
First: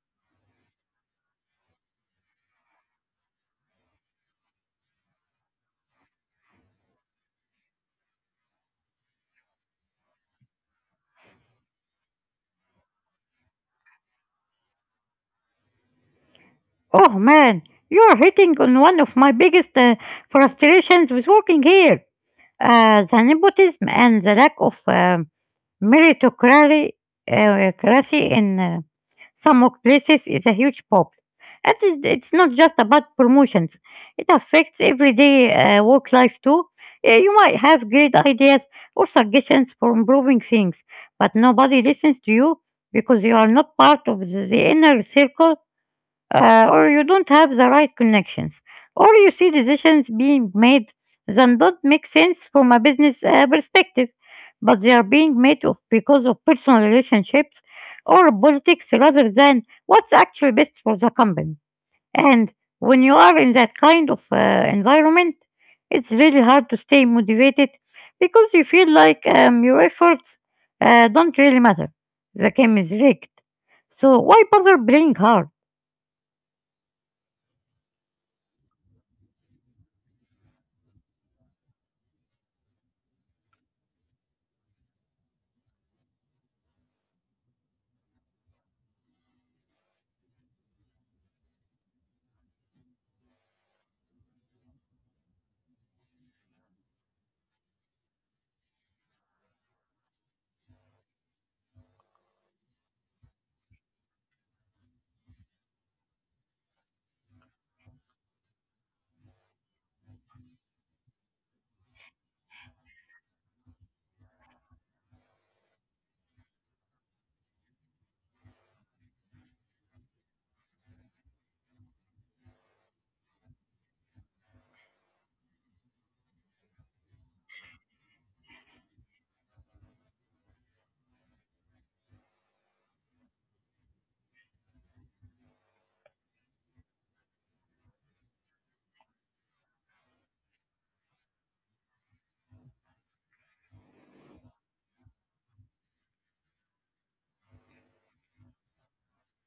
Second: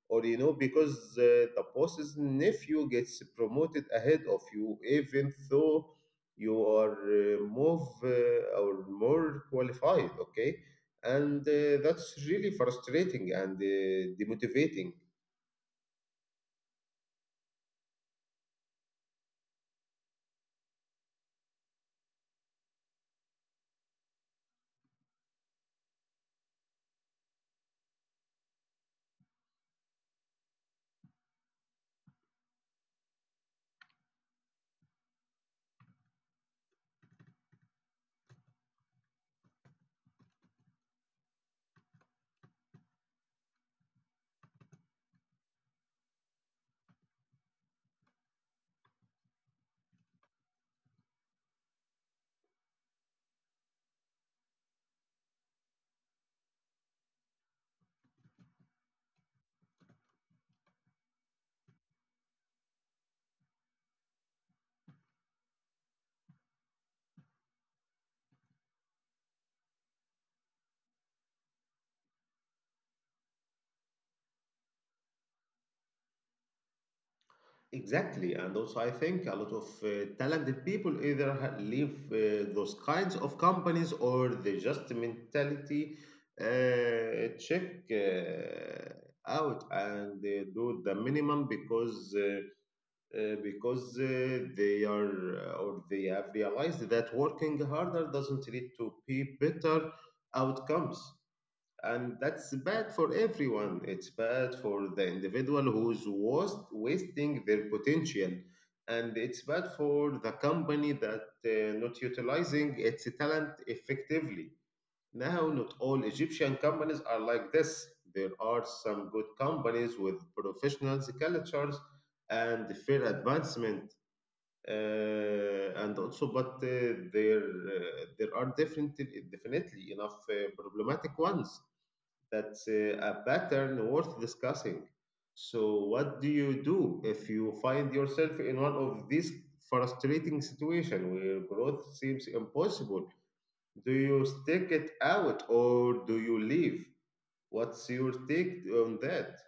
Speaker 1: or you know because the boss's nephew gets promoted ahead of you even though you are more or more qualified, okay? and That's really frustrating and demotivating.
Speaker 2: Oh man, you're hitting on one of my biggest frustrations with working here. The nepotism and the lack of meritocracy cracy in some workplaces is a huge problem. It's not just about promotions, it affects everyday work life too. You might have great ideas or suggestions for improving things, but nobody listens to you because you are not part of the inner circle or you don't have the right connections, or you see decisions being made that don't make sense from a business perspective, but they are being made because of personal relationships or politics rather than what's actually best for the company. And when you are in that kind of environment, it's really hard to stay motivated because you feel like your efforts don't really matter. The game is rigged. So why bother playing hard?
Speaker 1: Exactly, and also I think a lot of talented people either leave those kinds of companies, or they just mentality check out and they do the minimum because they are or they have realized that working harder doesn't lead to be better outcomes. And that's bad for everyone. It's bad for the individual who's was wasting their potential, and it's bad for the company that not utilizing its talent effectively. Now, not all Egyptian companies are like this. There are some good companies with professional cultures and fair advancement, and also, but there are different, definitely enough problematic ones. That's a pattern worth discussing. So, what do you do if you find yourself in one of these frustrating situations where growth seems impossible? Do you stick it out or do you leave? What's your take on that?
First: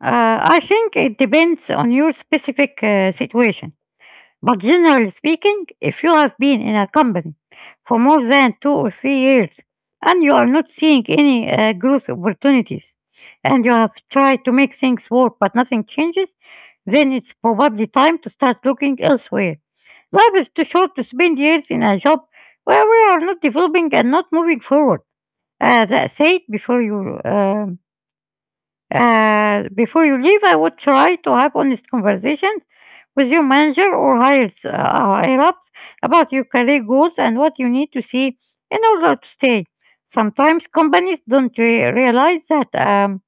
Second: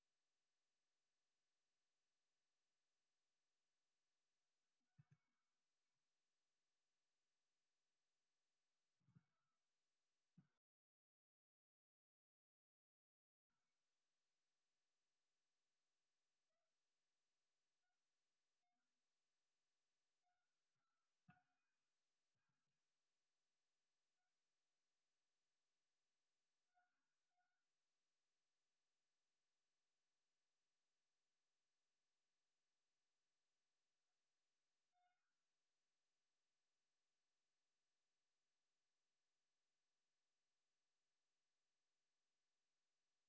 Speaker 2: I think it depends on your specific situation. But generally speaking, if you have been in a company for more than 2 or 3 years and you are not seeing any growth opportunities and you have tried to make things work but nothing changes, then it's probably time to start looking elsewhere. Life is too short to spend years in a job where we are not developing and not moving forward. That's it before you. Before you leave, I would try to have honest conversations with your manager or hired higher ups about your career goals and what you need to see in order to stay. Sometimes companies don't realize that um,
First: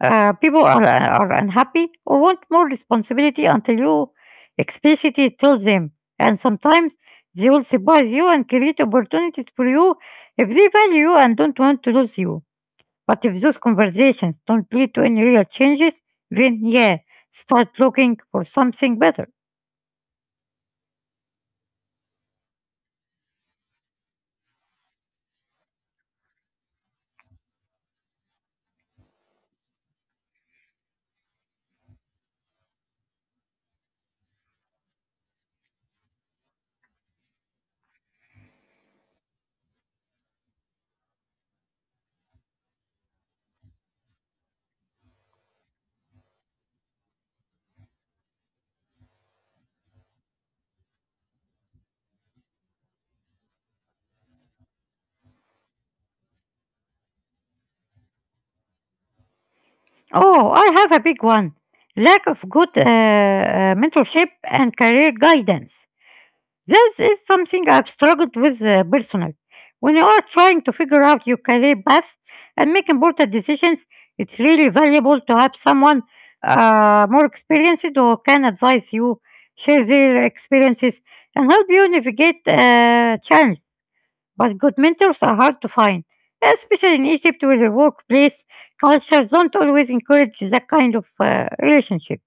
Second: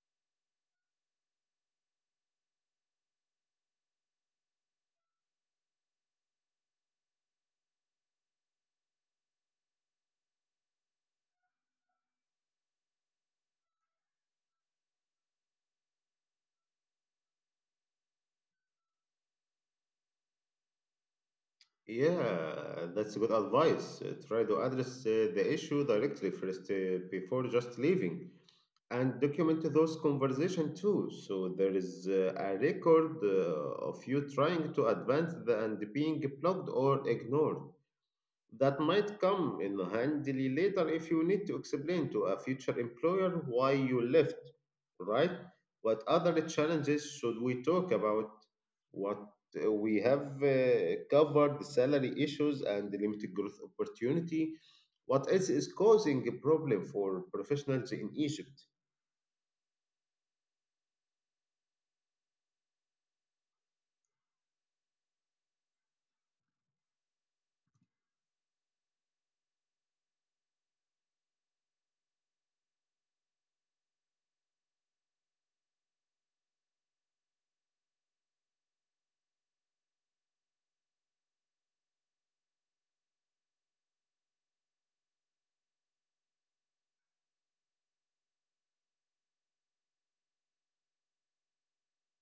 Speaker 2: uh, people are unhappy or want more responsibility until you explicitly tell them. And sometimes they will surprise you and create opportunities for you if they value you and don't want to lose you. But if those conversations don't lead to any real changes, then yeah, start looking for something better.
Speaker 1: Yeah, that's good advice. Try to address the issue directly first before just leaving, and document those conversations too. So there is a record of you trying to advance the, and being blocked or ignored. That might come in handy later if you need to explain to a future employer why you left, right? What other challenges should we talk about? What We have covered salary issues and the limited growth opportunity. What else is causing a problem for professionals in Egypt?
Speaker 2: Oh, I have a big one. Lack of good mentorship and career guidance. This is something I've struggled with personally. When you are trying to figure out your career path and make important decisions, it's really valuable to have someone more experienced who can advise you, share their experiences, and help you navigate challenges. But good mentors are hard to find, especially in Egypt where the workplace culture don't always encourage that kind of relationship.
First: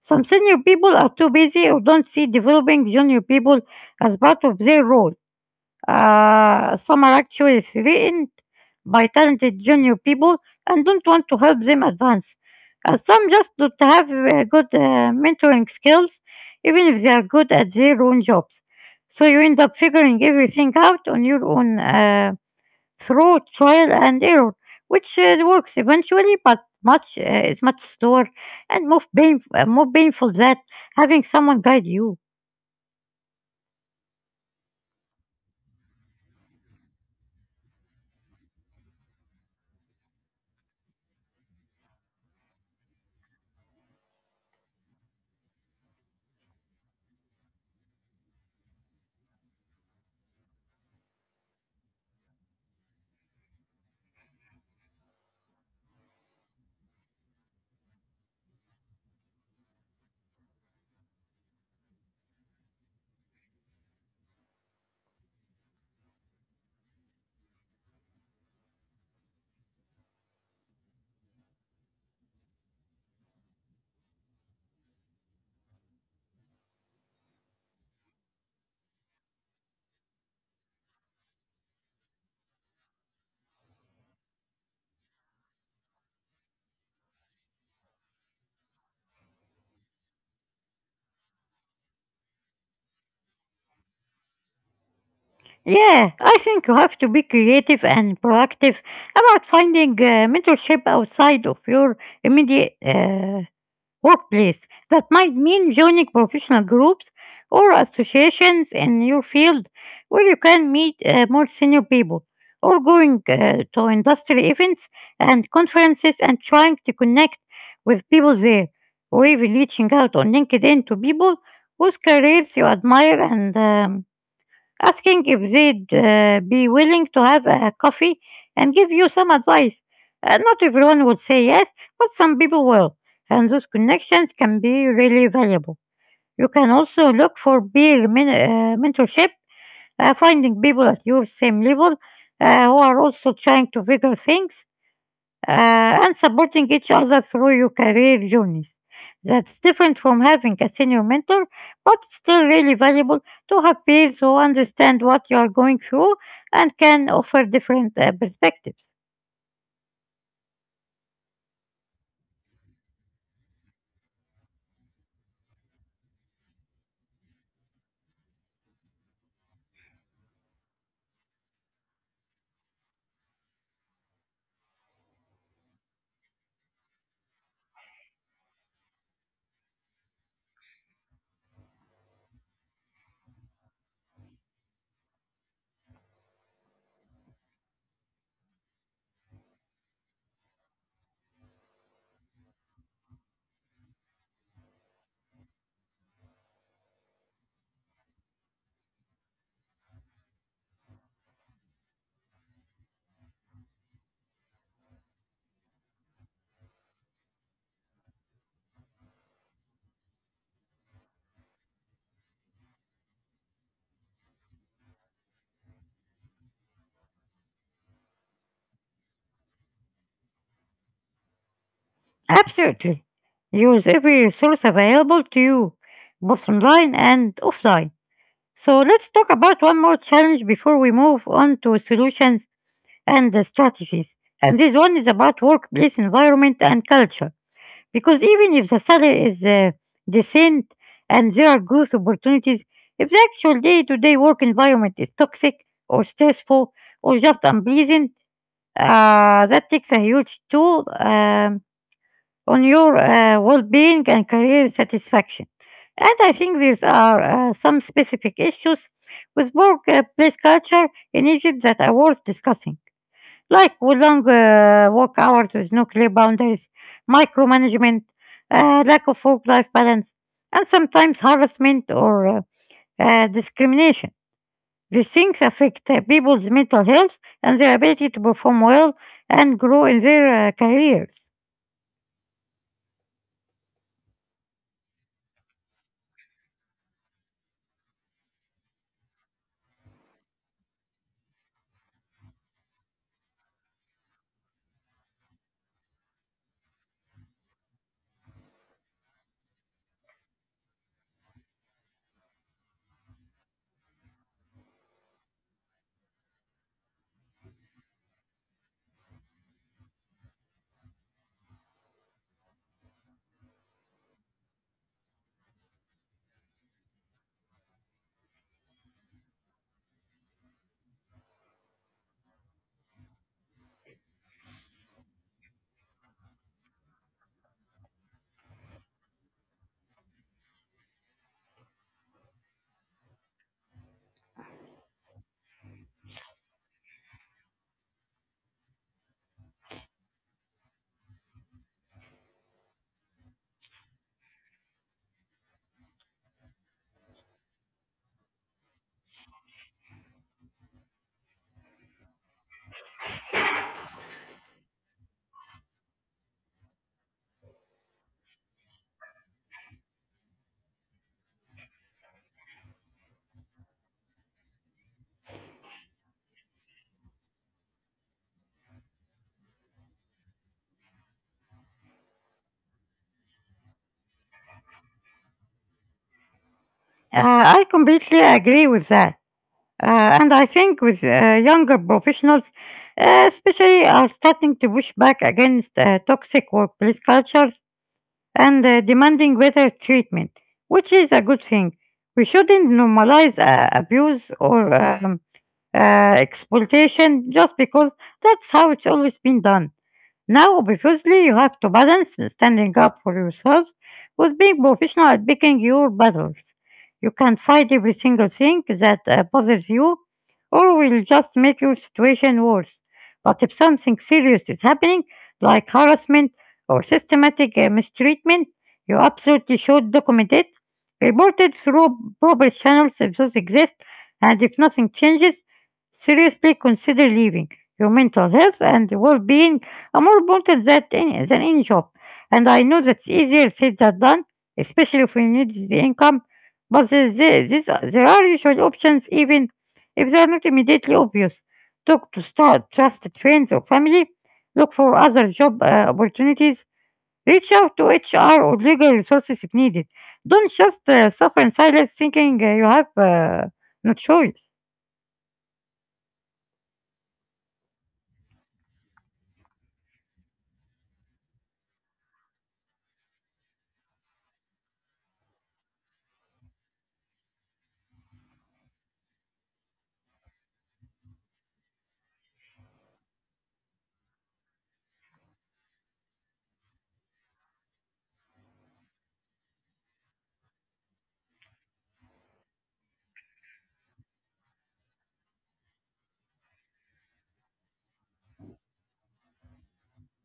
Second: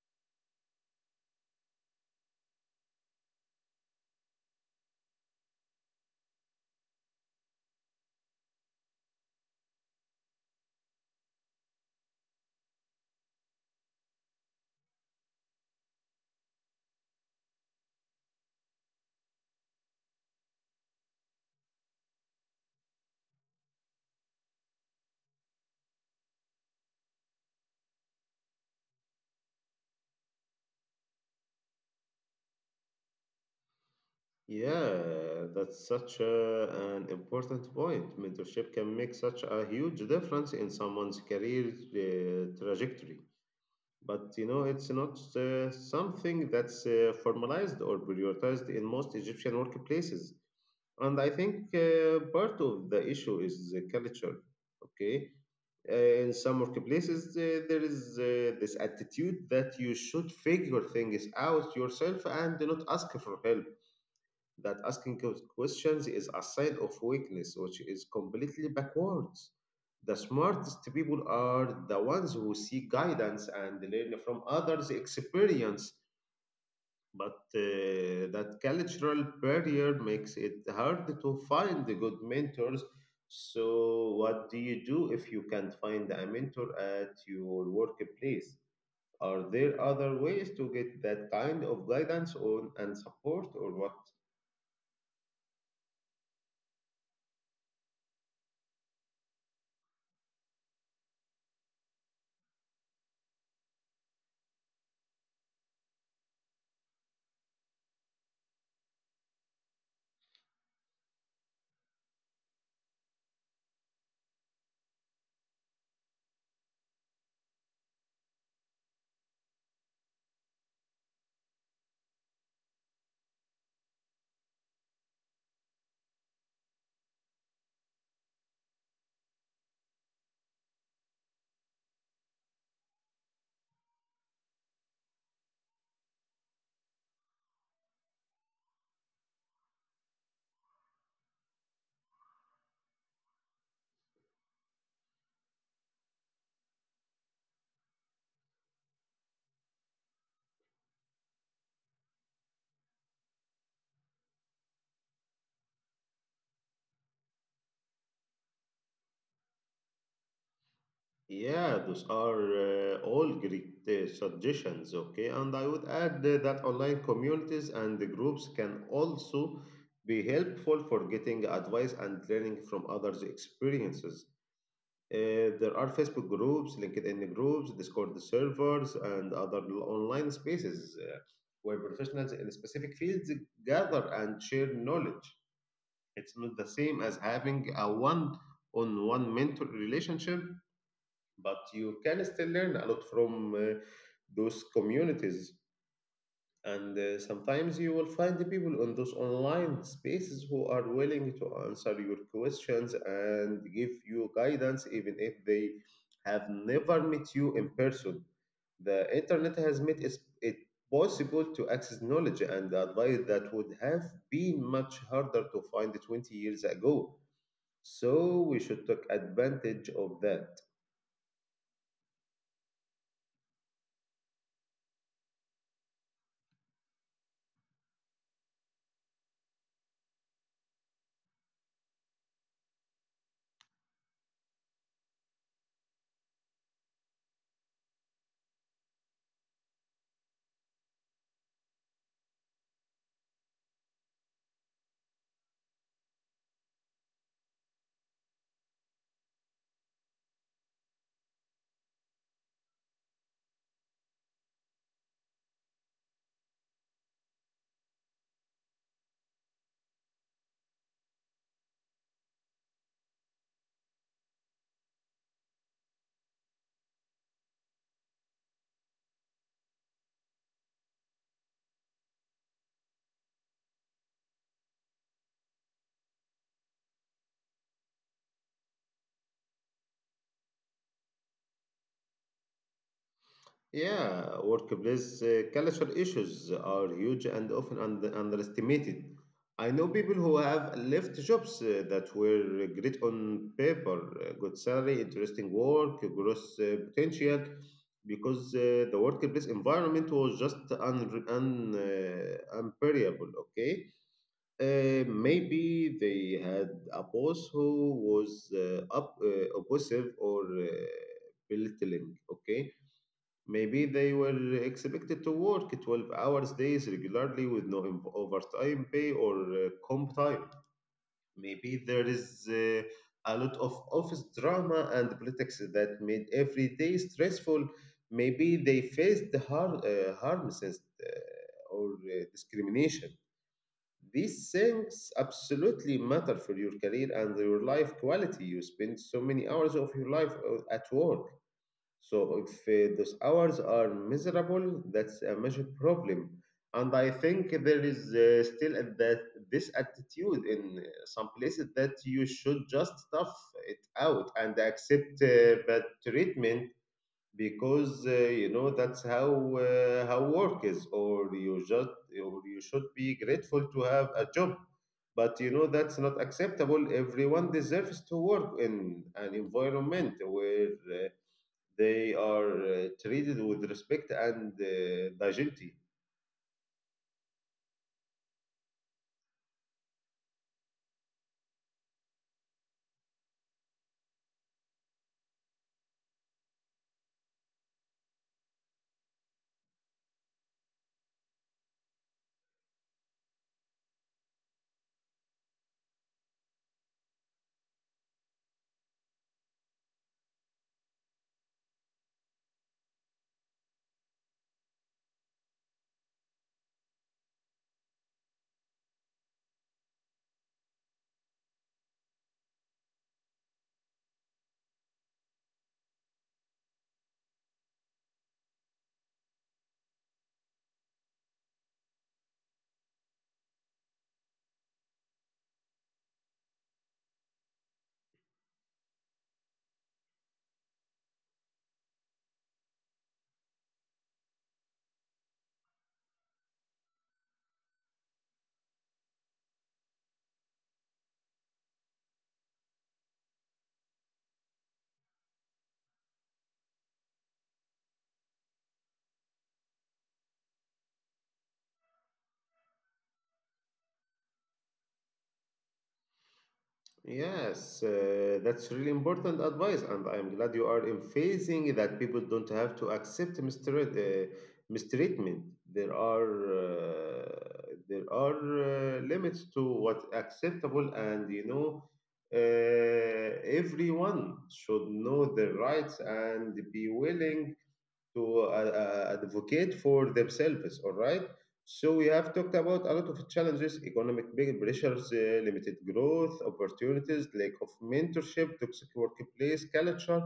Speaker 2: Some senior people are too busy or don't see developing junior people as part of their role. Some are actually threatened by talented junior people and don't want to help them advance. Some just don't have good mentoring skills, even if they are good at their own jobs. So you end up figuring everything out on your own through trial and error, which works eventually, but much is much slower and more painful than having someone guide you.
Speaker 1: Yeah, that's such a, an important point. Mentorship can make such a huge difference in someone's career trajectory. But you know, it's not something that's formalized or prioritized in most Egyptian workplaces. And I think part of the issue is the culture. Okay, in some workplaces, there is this attitude that you should figure things out yourself and do not ask for help, that asking questions is a sign of weakness, which is completely backwards. The smartest people are the ones who seek guidance and learn from others' experience, but that cultural barrier makes it hard to find the good mentors. So, what do you do if you can't find a mentor at your workplace? Are there other ways to get that kind of guidance on and support, or what?
Speaker 2: Yeah, I think you have to be creative and proactive about finding mentorship outside of your immediate workplace. That might mean joining professional groups or associations in your field where you can meet more senior people, or going to industry events and conferences and trying to connect with people there, or even reaching out on LinkedIn to people whose careers you admire and asking if they'd be willing to have a coffee and give you some advice. Not everyone would say yes, but some people will, and those connections can be really valuable. You can also look for peer mentorship, finding people at your same level who are also trying to figure things and supporting each other through your career journeys. That's different from having a senior mentor, but still really valuable to have peers who understand what you are going through and can offer different perspectives.
Speaker 1: Yeah, those are all great suggestions, okay? And I would add that online communities and the groups can also be helpful for getting advice and learning from others' experiences. There are Facebook groups, LinkedIn groups, Discord servers, and other online spaces where professionals in specific fields gather and share knowledge. It's not the same as having a one on one mentor relationship, but you can still learn a lot from those communities. And sometimes you will find the people on those online spaces who are willing to answer your questions and give you guidance, even if they have never met you in person. The internet has made it possible to access knowledge and advice that would have been much harder to find 20 years ago. So we should take advantage of that.
Speaker 2: Absolutely. Use every resource available to you, both online and offline. So let's talk about one more challenge before we move on to solutions and the strategies. And this one is about workplace environment and culture. Because even if the salary is decent and there are growth opportunities, if the actual day to day work environment is toxic or stressful or just unpleasant, that takes a huge toll on your well being and career satisfaction. And I think there are some specific issues with workplace culture in Egypt that are worth discussing like with long work hours with no clear boundaries, micromanagement, lack of work life balance, and sometimes harassment or discrimination. These things affect people's mental health and their ability to perform well and grow in their careers.
Speaker 1: Yeah, workplace culture issues are huge and often und underestimated. I know people who have left jobs that were great on paper, good salary, interesting work, growth potential, because the workplace environment was just unbearable, okay? Maybe they had a boss who was oppressive or belittling, okay? Maybe they were expected to work 12 hours days regularly with no overtime pay or comp time. Maybe there is a lot of office drama and politics that made every day stressful. Maybe they faced the harm since, or discrimination. These things absolutely matter for your career and your life quality. You spend so many hours of your life at work. So if those hours are miserable, that's a major problem. And I think there is still at that this attitude in some places that you should just tough it out and accept bad treatment because you know that's how work is, or you just or you should be grateful to have a job. But you know that's not acceptable. Everyone deserves to work in an environment where. They are treated with respect and dignity.
Speaker 2: Uh, I completely agree with that. And I think with younger professionals, especially are starting to push back against toxic workplace cultures and demanding better treatment, which is a good thing. We shouldn't normalize abuse or exploitation just because that's how it's always been done. Now, obviously, you have to balance standing up for yourself with being professional at picking your battles. You can't fight every single thing that bothers you or will just make your situation worse. But if something serious is happening, like harassment or systematic mistreatment, you absolutely should document it, report it through proper channels if those exist, and if nothing changes, seriously consider leaving. Your mental health and well being I Amor wanted that any than any job, and I know that's easier said than done, especially if we need the income. But this, there are usual options, even if they are not immediately obvious. Talk to start trusted friends or family. Look for other job opportunities. Reach out to HR or legal resources if needed. Don't just suffer in silence, thinking you have no choice.
Speaker 1: Yes, that's really important advice, and I'm glad you are emphasizing that people don't have to accept mistreatment. There are uh, there are limits to what's acceptable, and you know, everyone should know their rights and be willing to advocate for themselves. All right. So we have talked about a lot of challenges: economic big pressures, limited growth, opportunities, lack of mentorship, toxic workplace culture.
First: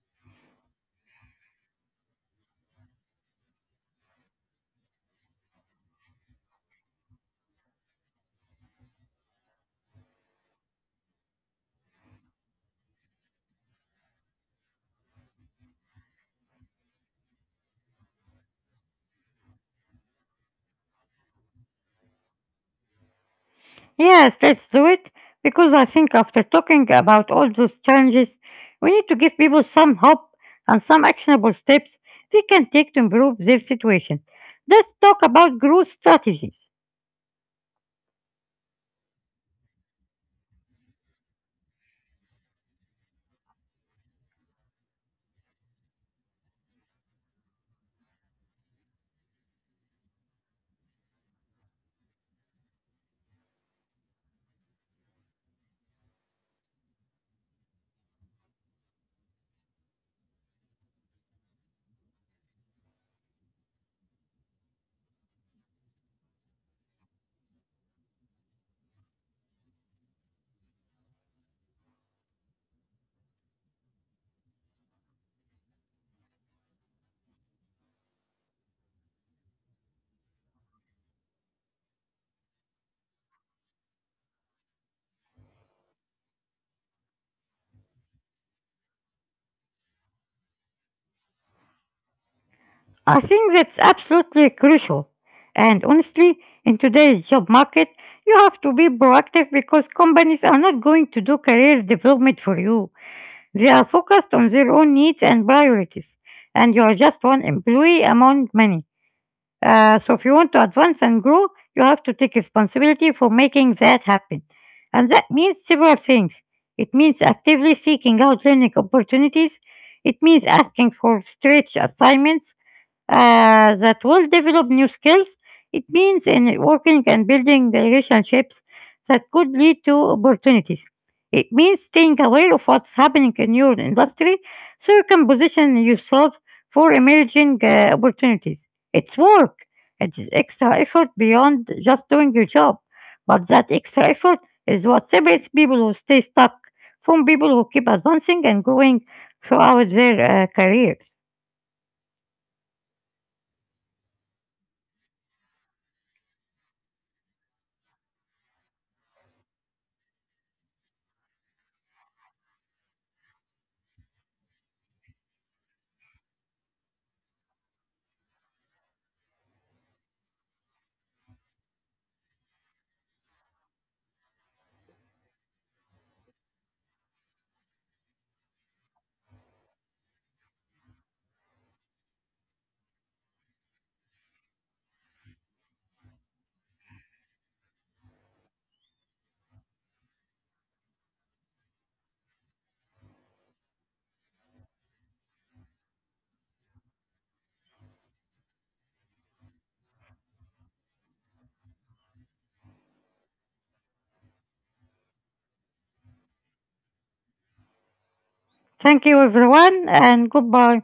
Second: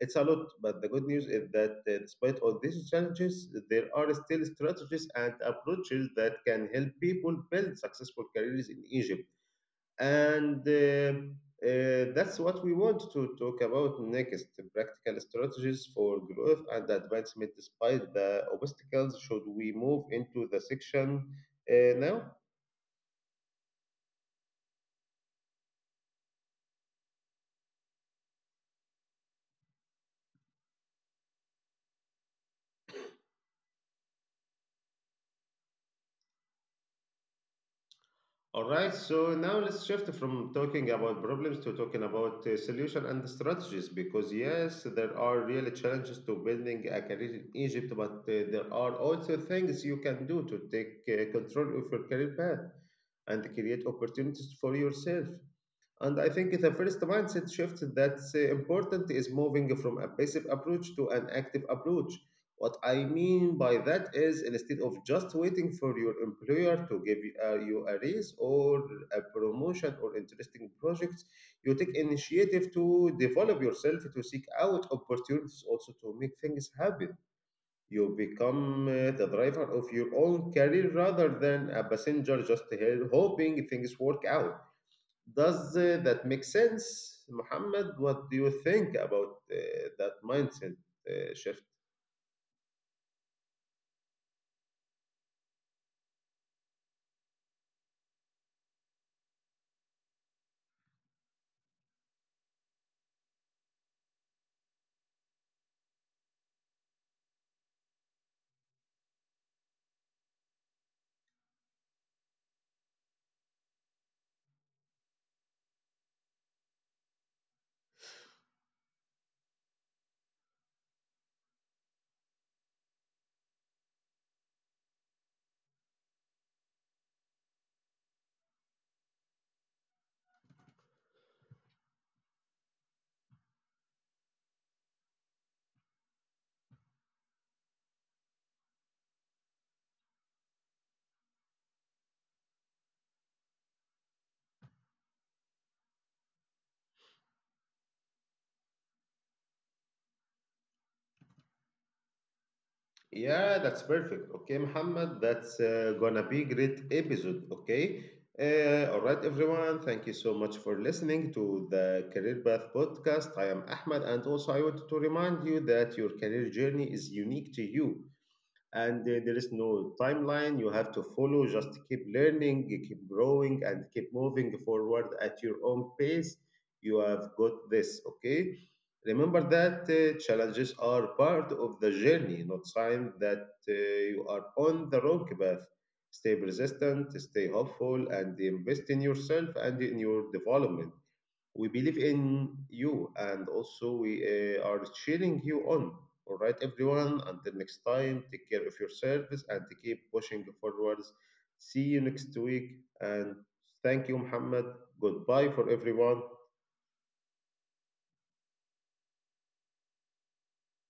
Speaker 1: It's a lot, but the good news is that despite all these challenges, there are still strategies and approaches that can help people build successful careers in Egypt, and that's what we want to talk about next: practical strategies for growth and advancement despite the obstacles. Should we move into the section now?
Speaker 2: Yes, let's do it because I think after talking about all those challenges, we need to give people some hope and some actionable steps they can take to improve their situation. Let's talk about growth strategies.
Speaker 1: All right, so now let's shift from talking about problems to talking about solution and strategies, because yes there are really challenges to building a career in Egypt, but there are also things you can do to take control of your career path and create opportunities for yourself. And I think the first mindset shift that's important is moving from a passive approach to an active approach. What I mean by that is, instead of just waiting for your employer to give you you a raise or a promotion or interesting projects, you take initiative to develop yourself, to seek out opportunities, also to make things happen. You become the driver of your own career rather than a passenger just here hoping things work out. Does that make sense, Muhammad? What do you think about that mindset shift?
Speaker 2: I think that's absolutely crucial. And honestly, in today's job market, you have to be proactive because companies are not going to do career development for you. They are focused on their own needs and priorities, and you are just one employee among many. So if you want to advance and grow, you have to take responsibility for making that happen. And that means several things. It means actively seeking out learning opportunities. It means asking for stretch assignments that will develop new skills. It means in working and building relationships that could lead to opportunities. It means staying aware of what's happening in your industry so you can position yourself for emerging opportunities. It's work. It is extra effort beyond just doing your job. But that extra effort is what separates people who stay stuck from people who keep advancing and growing throughout their careers.
Speaker 1: Yeah, that's perfect. Okay, Muhammad, that's gonna be great episode. Okay. All right, everyone. Thank you so much for listening to the Career Path podcast. I am Ahmed, and also I want to remind you that your career journey is unique to you. And there is no timeline you have to follow. Just keep learning, keep growing, and keep moving forward at your own pace. You have got this, okay? Remember that challenges are part of the journey, not sign that you are on the wrong path. Stay persistent, stay hopeful, and invest in yourself and in your development. We believe in you, and also we are cheering you on. All right, everyone, until next time, take care of yourselves and keep pushing forwards. See you next week, and thank you, Muhammad. Goodbye for everyone.
Speaker 2: Thank you, everyone, and goodbye.